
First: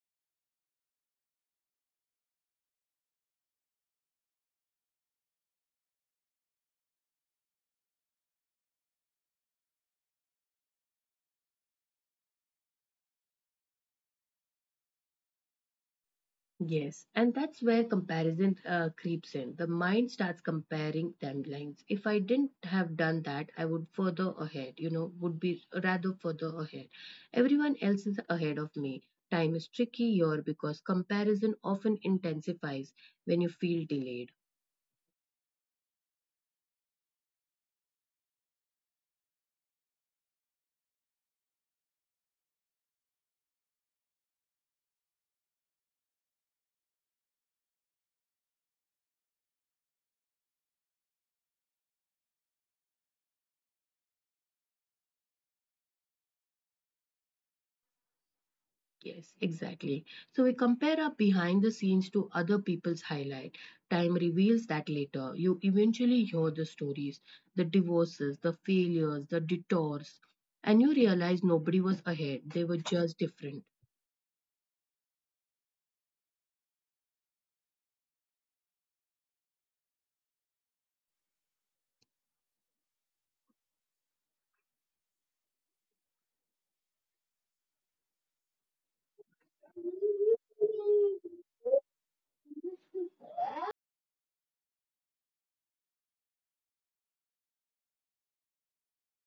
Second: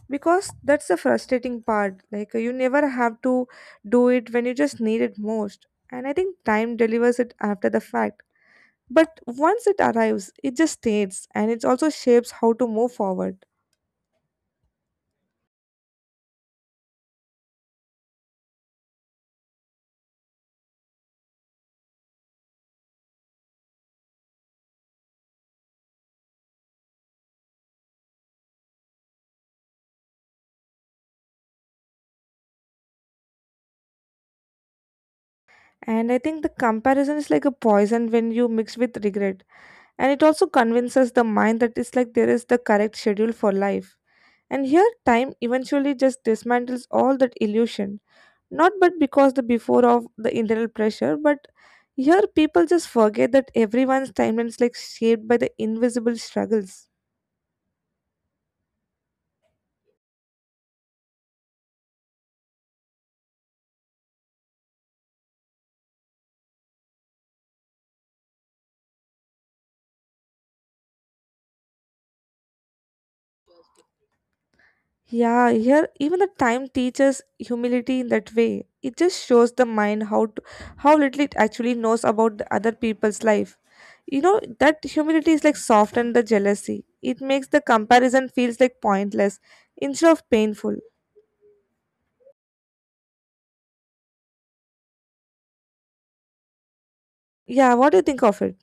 S2: because that's the frustrating part. Like you never have to do it when you just need it most, and I think time delivers it after the fact. But once it arrives, it just stays and it also shapes how to move forward.
S1: Yes, and that's where comparison creeps in. The mind starts comparing timelines. If I didn't have done that, I would further ahead, you know, would be rather further ahead. Everyone else is ahead of me. Time is tricky here because comparison often intensifies when you feel delayed.
S2: And I think the comparison is like a poison when you mix with regret. And it also convinces the mind that it's like there is the correct schedule for life. And here, time eventually just dismantles all that illusion. Not but because the before of the internal pressure, but here people just forget that everyone's timeline is like shaped by the invisible struggles.
S1: Yes, exactly. So we compare our behind the scenes to other people's highlight. Time reveals that later. You eventually hear the stories, the divorces, the failures, the detours, and you realize nobody was ahead. They were just different.
S2: Yeah, here even the time teaches humility in that way. It just shows the mind how little it actually knows about the other people's life. You know that humility is like soften the jealousy. It makes the comparison feels like pointless instead of painful. Yeah, what do you think of it?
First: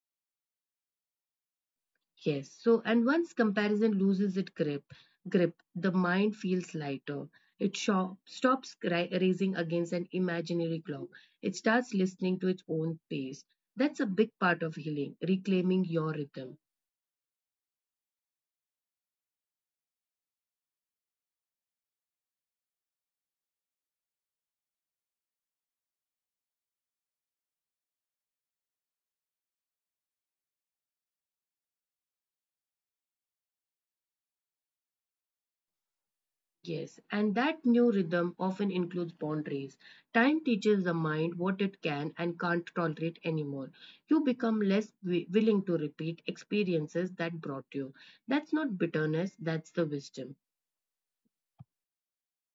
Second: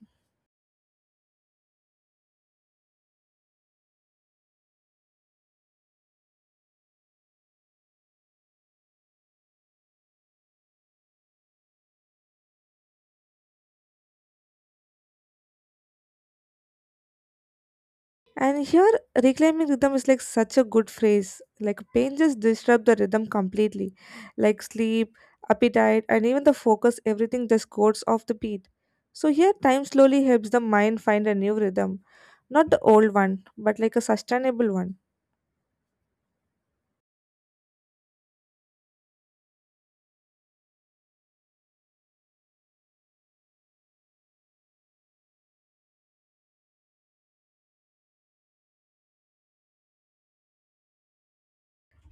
S1: Yes. So and once comparison loses its grip, the mind feels lighter. It stops racing against an imaginary clock. It starts listening to its own pace. That's a big part of healing, reclaiming your rhythm.
S2: And here, reclaiming rhythm is like such a good phrase. Like pain just disrupts the rhythm completely. Like sleep, appetite, and even the focus, everything just goes off the beat. So here, time slowly helps the mind find a new rhythm. Not the old one, but like a sustainable one.
S1: Yes, and that new rhythm often includes boundaries. Time teaches the mind what it can and can't tolerate anymore. You become less willing to repeat experiences that brought you. That's not bitterness, that's the wisdom.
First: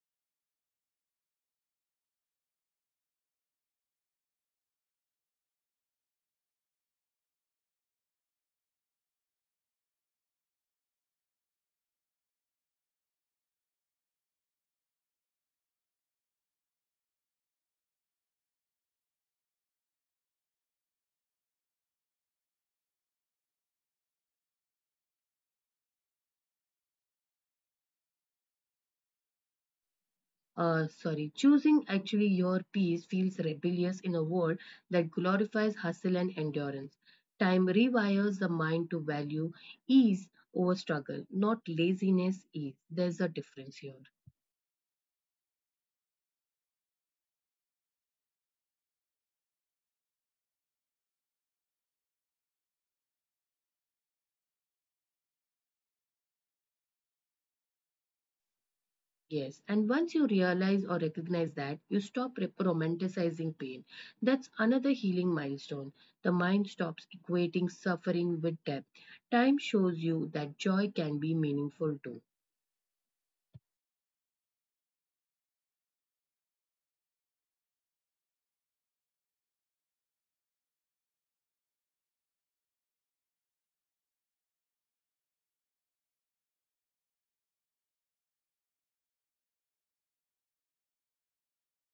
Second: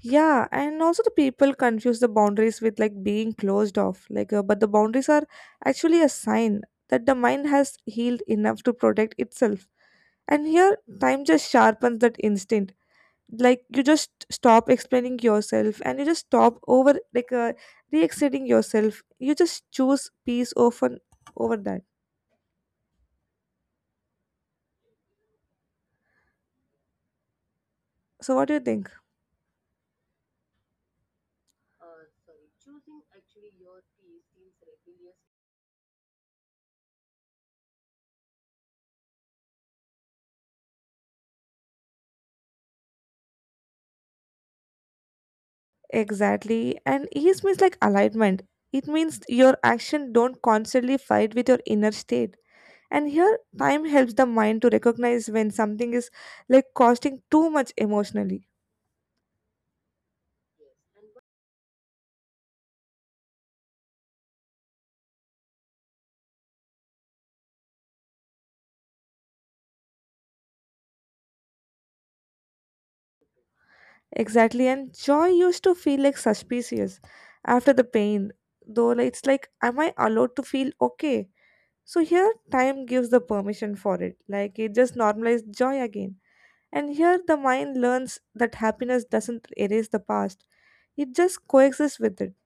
S2: Yeah, and also the people confuse the boundaries with like being closed off. But the boundaries are actually a sign that the mind has healed enough to protect itself. And here, time just sharpens that instinct, like you just stop explaining yourself and you just stop over like re-exciting yourself. You just choose peace over that. So what do you think?
S1: Sorry, choosing actually your peace feels rebellious in a world that glorifies hustle and endurance. Time rewires the mind to value ease over struggle, not laziness, ease. There's a difference here.
S2: Exactly, and ease means like alignment. It means your action don't constantly fight with your inner state. And here time helps the mind to recognize when something is like costing too much emotionally.
S1: Yes, and once you realize or recognize that, you stop romanticizing pain. That's another healing milestone. The mind stops equating suffering with depth. Time shows you that joy can be meaningful too.
S2: Exactly, and joy used to feel like suspicious after the pain, though like, it's like am I allowed to feel okay. So here time gives the permission for it, like it just normalizes joy again. And here the mind learns that happiness doesn't erase the past, it just coexists with it.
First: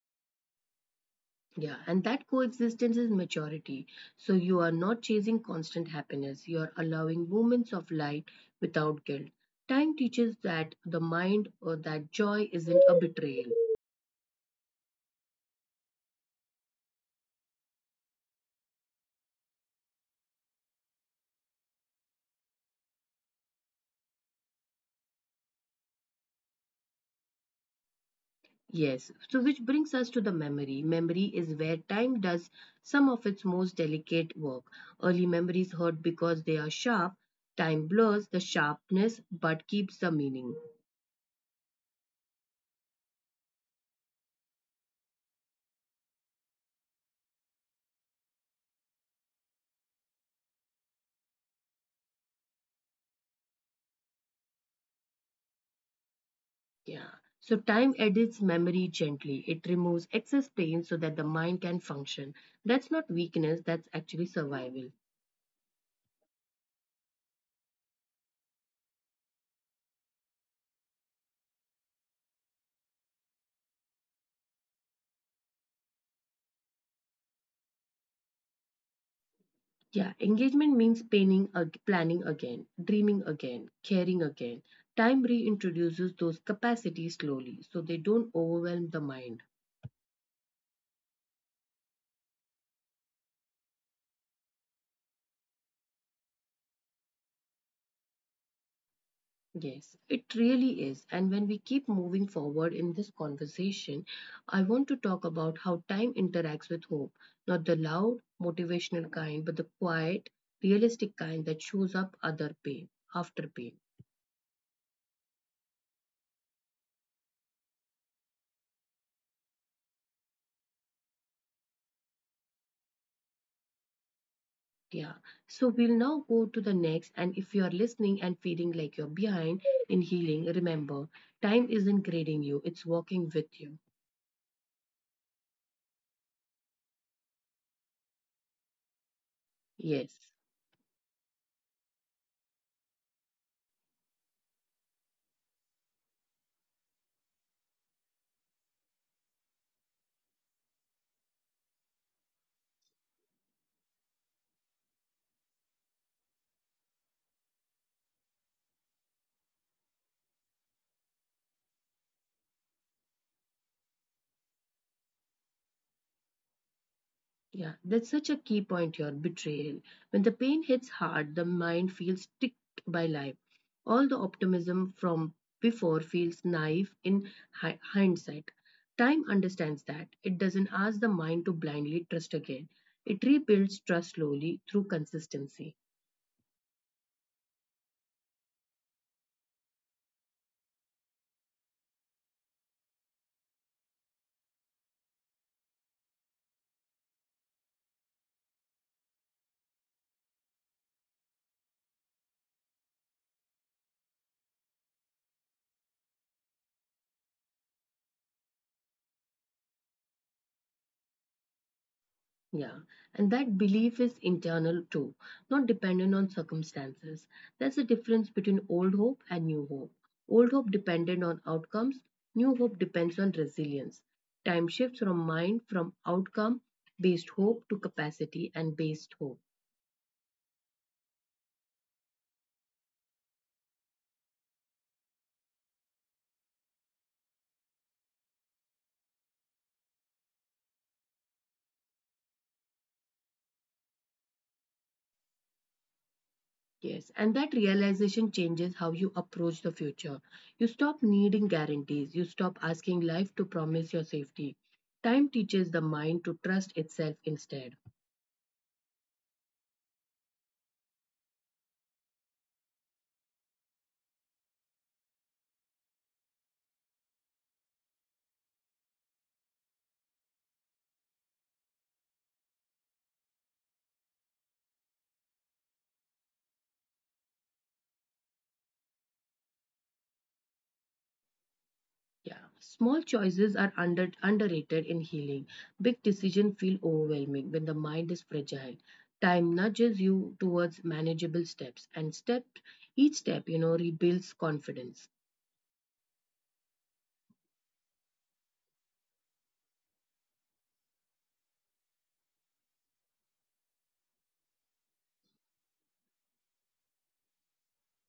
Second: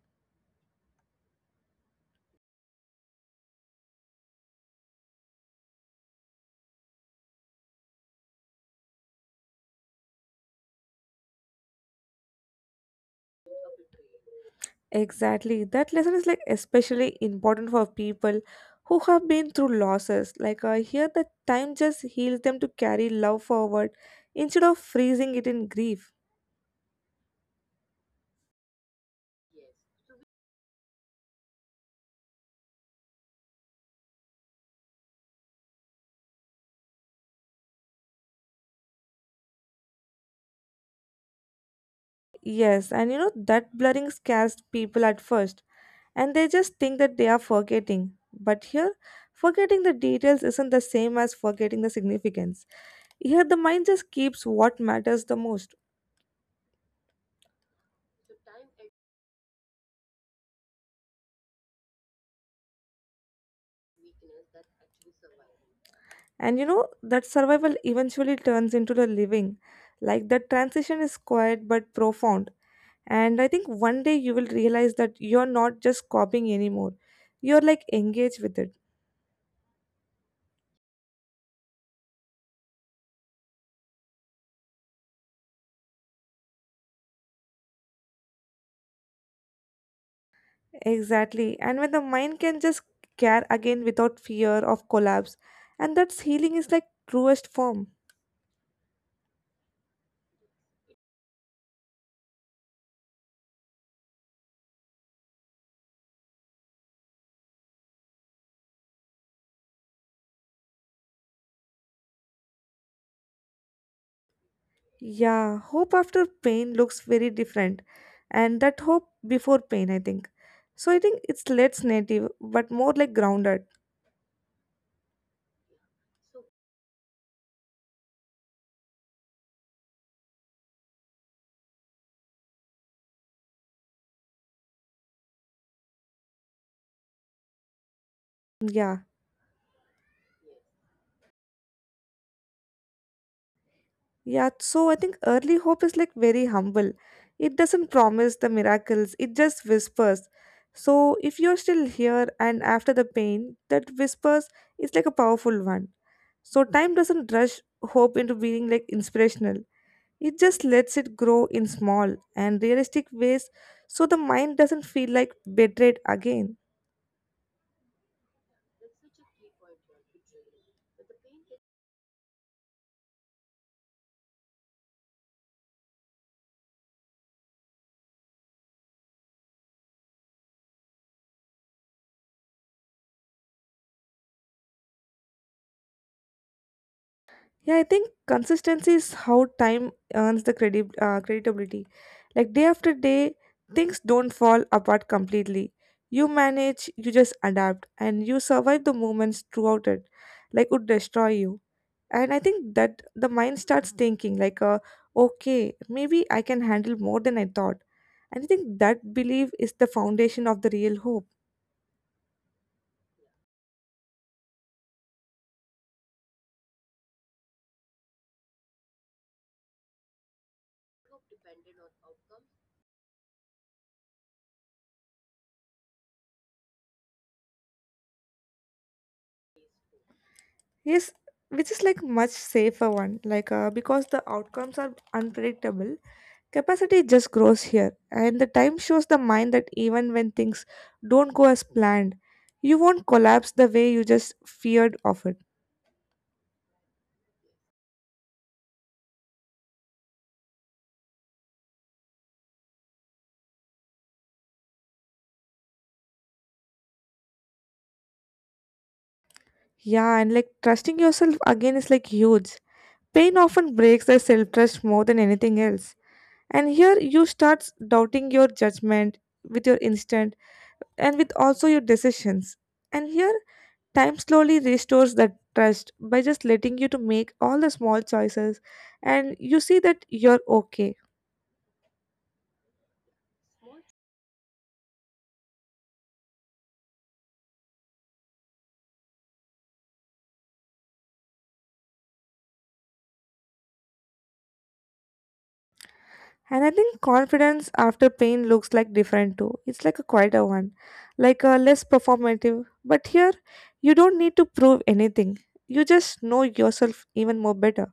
S1: Yeah, and that coexistence is maturity. So you are not chasing constant happiness, you are allowing moments of light without guilt. Time teaches that the mind or that joy isn't a betrayal.
S2: Exactly. That lesson is like especially important for people who have been through losses. Like here the time just heals them to carry love forward instead of freezing it in grief.
S1: Yes, so which brings us to the memory. Memory is where time does some of its most delicate work. Early memories hurt because they are sharp. Time blurs the sharpness but keeps the meaning.
S2: Yes, and you know that blurring scares people at first and they just think that they are forgetting. But here, forgetting the details isn't the same as forgetting the significance. Here, the mind just keeps what matters the most.
S1: Yeah. So time edits memory gently. It removes excess pain so that the mind can function. That's not weakness, that's actually survival.
S2: And you know, that survival eventually turns into the living. Like that transition is quiet but profound. And I think one day you will realize that you're not just copying anymore. You're like engaged with it.
S1: Yeah, engagement means planning, planning again, dreaming again, caring again. Time reintroduces those capacities slowly so they don't overwhelm the mind.
S2: Exactly. And when the mind can just care again without fear of collapse, and that's healing is like truest form.
S1: Yes, it really is. And when we keep moving forward in this conversation, I want to talk about how time interacts with hope. Not the loud, motivational kind, but the quiet, realistic kind that shows up other pain, after pain.
S2: Yeah, hope after pain looks very different, and that hope before pain, I think. So I think it's less native, but more like grounded.
S1: Yeah. So we'll now go to the next. And if you are listening and feeling like you're behind in healing, remember, time isn't grading you, it's working with you.
S2: Yeah,
S1: Yes.
S2: yeah. So I think early hope is like very humble. It doesn't promise the miracles, it just whispers. So if you're still here and after the pain, that whispers is like a powerful one. So time doesn't rush hope into being like inspirational. It just lets it grow in small and realistic ways so the mind doesn't feel like betrayed again.
S1: Yeah. That's such a key point here betrayal. When the pain hits hard, the mind feels ticked by life. All the optimism from before feels naive in hindsight. Time understands that. It doesn't ask the mind to blindly trust again. It rebuilds trust slowly through consistency.
S2: Yeah, I think consistency is how time earns the credit, creditability. Like day after day, things don't fall apart completely. You manage, you just adapt, and you survive the moments throughout it, like would destroy you. And I think that the mind starts thinking like okay, maybe I can handle more than I thought. And I think that belief is the foundation of the real hope.
S1: Yeah, and that belief is internal too, not dependent on circumstances. That's the difference between old hope and new hope. Old hope dependent on outcomes, new hope depends on resilience. Time shifts from mind from outcome based hope to capacity and based hope.
S2: Yes, which is like much safer one, like because the outcomes are unpredictable. Capacity just grows here, and the time shows the mind that even when things don't go as planned, you won't collapse the way you just feared of it.
S1: Yes, and that realization changes how you approach the future. You stop needing guarantees, you stop asking life to promise your safety. Time teaches the mind to trust itself instead.
S2: Yeah, and like trusting yourself again is like huge. Pain often breaks their self-trust more than anything else, and here you start doubting your judgment, with your instinct, and with also your decisions. And here time slowly restores that trust by just letting you to make all the small choices, and you see that you're okay.
S1: Yeah, small choices are underrated in healing. Big decisions feel overwhelming when the mind is fragile. Time nudges you towards manageable steps, and step each step, you know, rebuilds confidence.
S2: And I think confidence after pain looks like different too. It's like a quieter one, like a less performative, but here you don't need to prove anything. You just know yourself even more better.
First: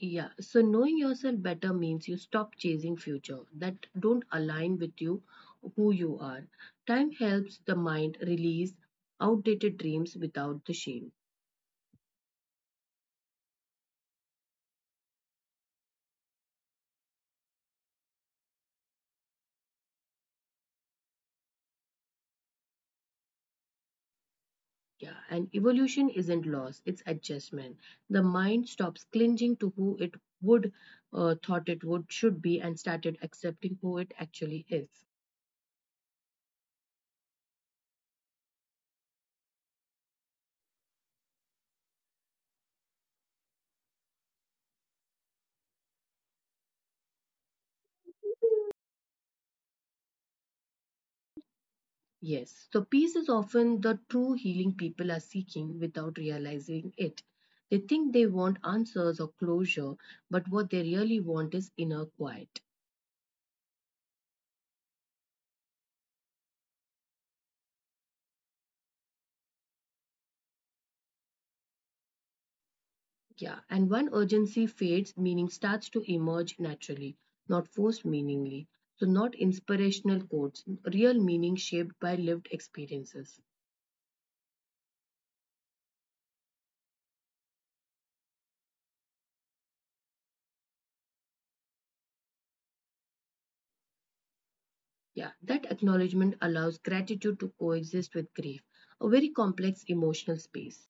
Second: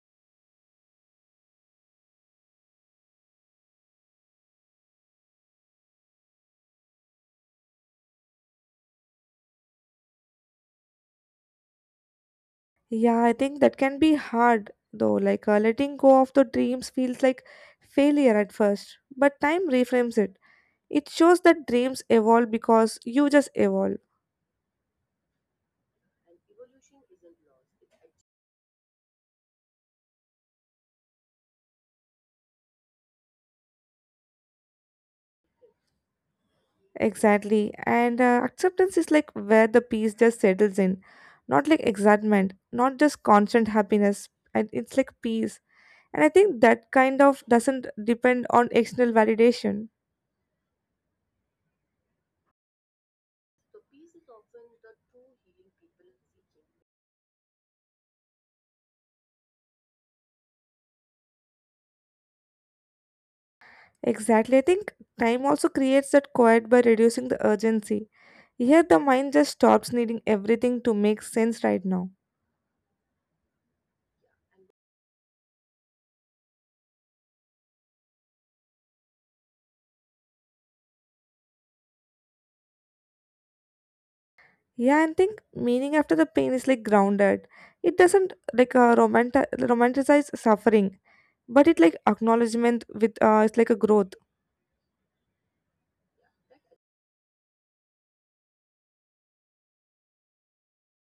S1: Yeah, so knowing yourself better means you stop chasing future that don't align with you, who you are. Time helps the mind release outdated dreams without the shame.
S2: Yeah, I think that can be hard though. Like letting go of the dreams feels like failure at first, but time reframes it. It shows that dreams evolve because you just evolve.
S1: Yeah, and evolution isn't loss, it's adjustment. The mind stops clinging to who it would thought it would should be and started accepting who it actually is.
S2: Exactly. And acceptance is like where the peace just settles in. Not like excitement, not just constant happiness. And it's like peace. And I think that kind of doesn't depend on external validation.
S1: Yes, so peace is often the true healing people are seeking without realizing it. They think they want answers or closure, but what they really want is inner quiet.
S2: Exactly. I think time also creates that quiet by reducing the urgency. Here, the mind just stops needing everything to make sense right now.
S1: Yeah, and when urgency fades, meaning starts to emerge naturally, not forced meaningly. So, not inspirational quotes, real meaning shaped by lived experiences.
S2: Yeah, and think meaning after the pain is like grounded. It doesn't like romanticize suffering, but it like acknowledgement with it's like a growth.
S1: Yeah, that acknowledgement allows gratitude to coexist with grief, a very complex emotional space.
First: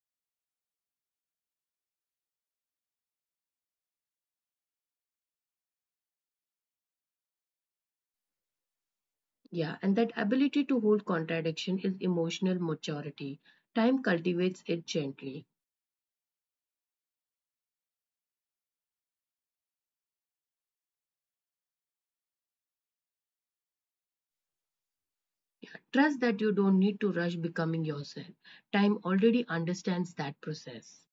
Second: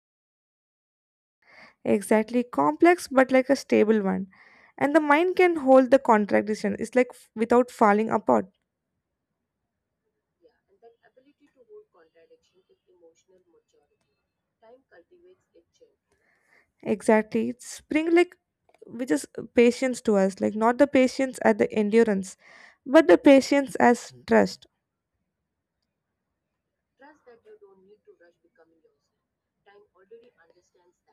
S2: Exactly, complex but like a stable one, and the mind can hold the contradiction. It's like without falling apart.
S1: Yeah, and that ability to hold contradiction is emotional maturity. Time cultivates it gently.
S2: Exactly. It's bring like which is patience to us, like not the patience at the endurance, but the patience as trust.
S1: Yeah, trust that you don't need to rush becoming yourself. Time already understands that process.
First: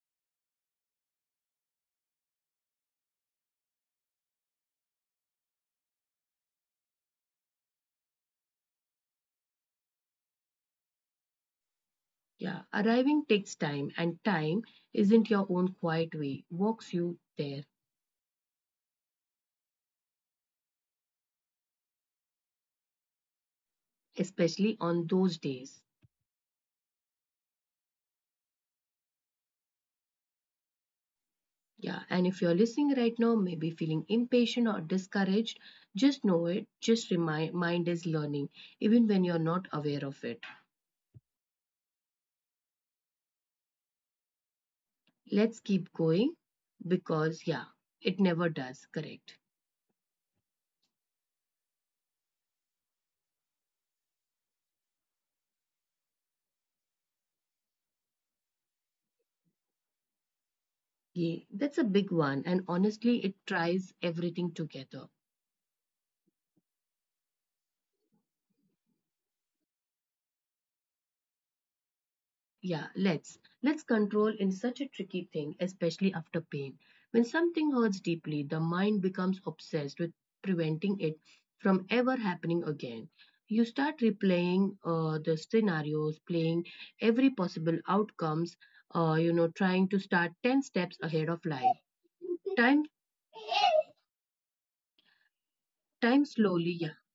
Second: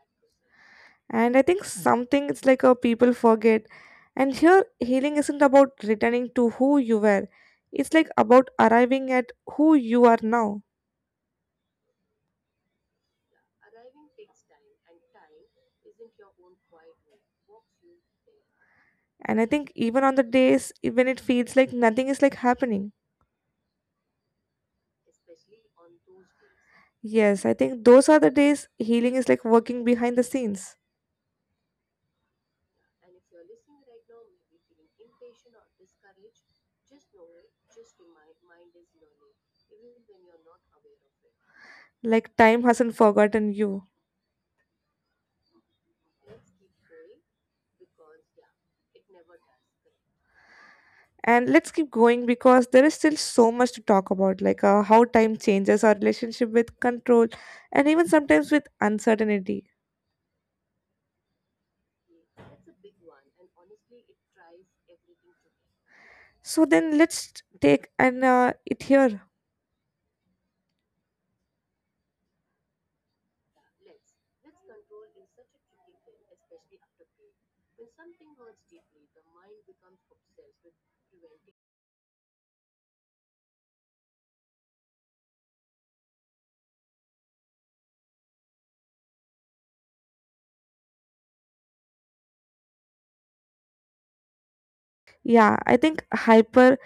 S2: And I think something it's like a people forget. And here healing isn't about returning to who you were. It's like about arriving at who you are now.
S1: Yeah, arriving takes time, and time isn't your own quiet way, walks you there,
S2: And I think even on the days when it feels like nothing is like happening.
S1: especially on those days.
S2: Yes, I think those are the days healing is like working behind the scenes.
S1: Yeah, and if you're listening right now, maybe feeling impatient or discouraged, just know it, just remind mind is learning, even when you're not aware of it.
S2: Like time hasn't forgotten you.
S1: Let's keep going because, yeah, it never does, correct?
S2: And let's keep going because there is still so much to talk about, like how time changes our relationship with control and even sometimes with uncertainty.
S1: Yeah, that's a big one, and honestly, it tries everything together.
S2: So then let's take an it here.
S1: Yeah, let's. Let's control in such a tricky thing, especially after pain. When something hurts deeply, the mind becomes obsessed with preventing it from ever happening again. You start replaying the scenarios, playing every possible outcomes, you know, trying to start 10 steps ahead of life. Time,
S2: Yeah, I
S1: time
S2: think
S1: slowly, yeah,
S2: hyper.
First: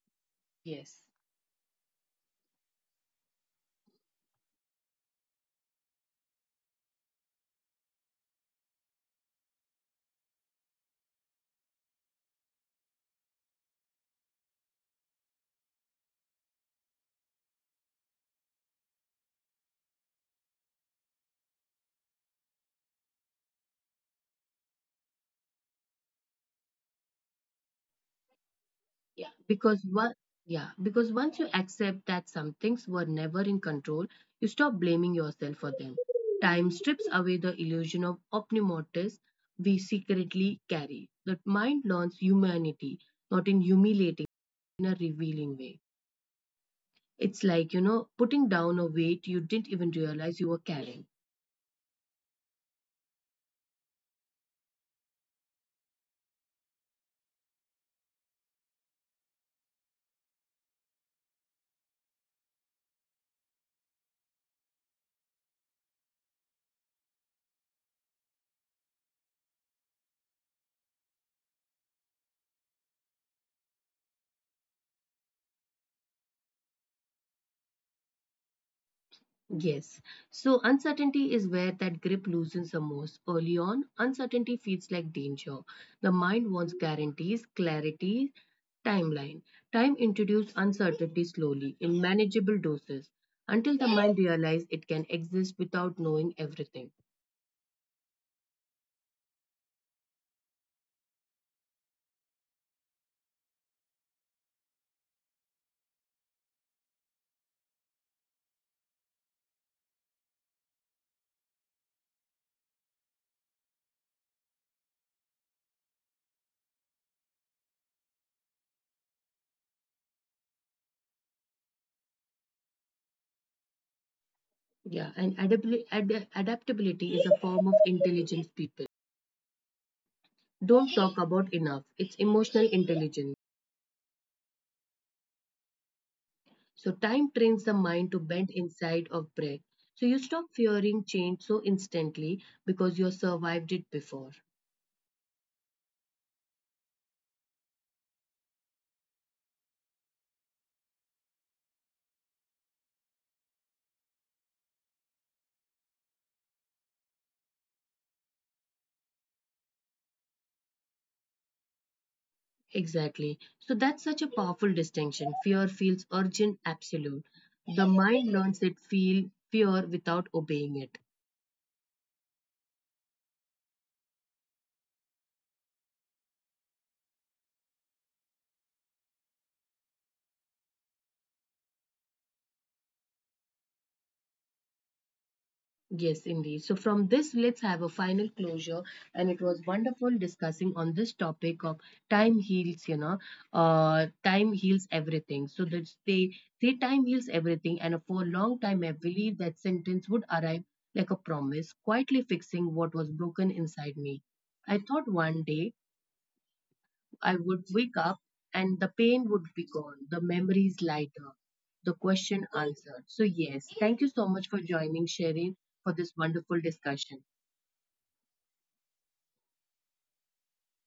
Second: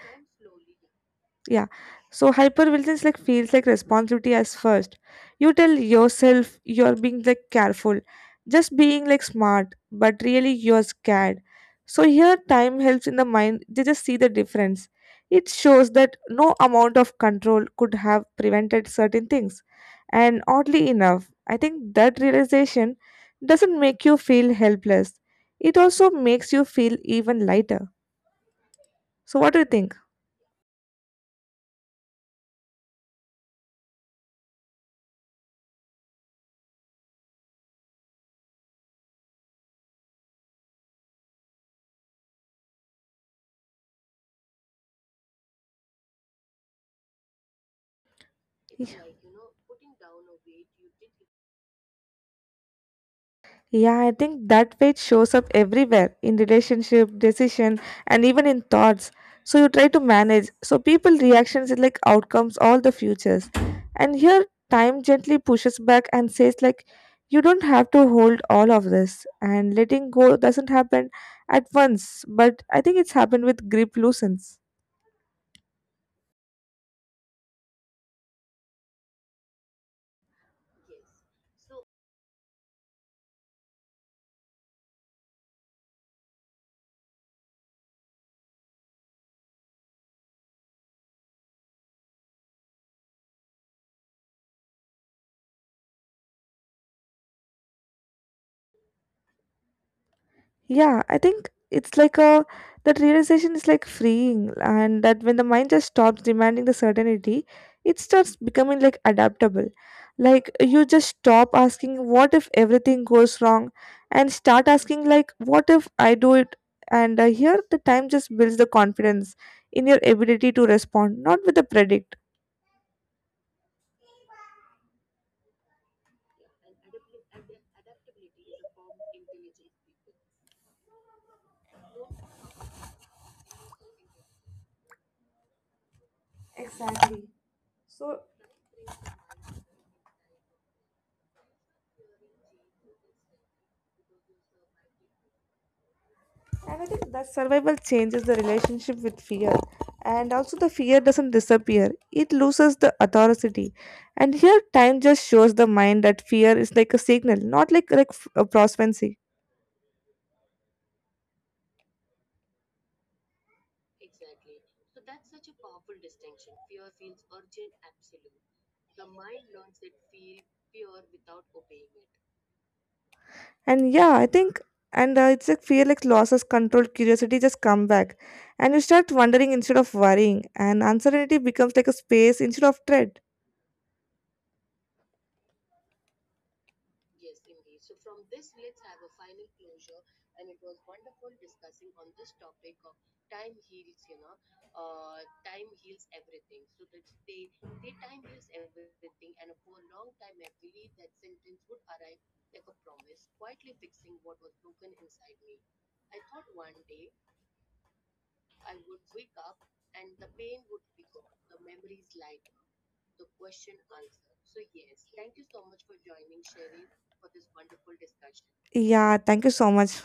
S1: yes.
S2: Yeah. So hypervigilance like feels like responsibility as first. You tell yourself you're being like careful, just being like smart, but really you're scared. So here time helps in the mind. They just see the difference. It shows that no amount of control could have prevented certain things. And oddly enough, I think that realization doesn't make you feel helpless. It also makes you feel even lighter.
S1: Yeah,
S2: So what do you
S1: because
S2: think?
S1: because once you accept that some things were never in control, you stop blaming yourself for them. Time strips away the illusion of optimotis we secretly carry. The mind learns humanity, not in humiliating, in a revealing way. It's like, you know, putting
S2: Like
S1: down a
S2: [laughs] you know
S1: weight you didn't
S2: putting
S1: even
S2: down a
S1: realize
S2: weight
S1: you were
S2: you did it.
S1: carrying.
S2: Yeah, I think that weight shows up everywhere in relationship, decision, and even in thoughts. So you try to manage. So people reactions is like outcomes, all the futures. And here time gently pushes back and says like you don't have to hold all of this, and letting go doesn't happen at once, but I think it's happened with grip loosens.
S1: Yes. So uncertainty is where that grip loosens the most. Early on, uncertainty feels like danger. The mind wants guarantees, clarity, timeline. Time introduces uncertainty slowly, in manageable doses, until the mind realizes it can exist without knowing everything.
S2: Yeah, I think it's like a that realization is like freeing, and that when the mind just stops demanding the certainty, it starts becoming like adaptable. Like you just stop asking what if everything goes wrong and start asking like what if I do it. And here the time just builds the confidence in your ability to respond, not with the predict.
S1: Yeah, and adaptability is a form of intelligence people don't talk about enough. It's emotional intelligence. So, time trains the mind to
S2: Exactly.
S1: bend inside
S2: So
S1: of breath. So, you stop fearing change so instantly because you survived it before.
S2: and I think that survival changes the relationship with fear. And also, the fear doesn't disappear, it loses the authority. And here, time just shows the mind that fear is like a signal, not like a prospency.
S1: Exactly. So that's such a powerful distinction. Fear feels urgent, absolute. The mind learns it feel fear without obeying it.
S2: And yeah, I think, and it's like fear like losses control, curiosity just come back. And you start wondering instead of worrying, and uncertainty becomes like a space instead of dread.
S1: Yes, indeed. So from this, let's have a final closure. And it was wonderful discussing on this topic of time heals. You know, time heals everything. So that they say time heals everything, and for a long time, I believe that sentence would arrive like a promise, quietly fixing what was broken inside me. I thought one day I would wake up and the pain would be gone, the memories lighter, the question answered. So, yes, thank you so much for joining, Sherin, for this wonderful discussion.
S2: Yeah, thank you so much.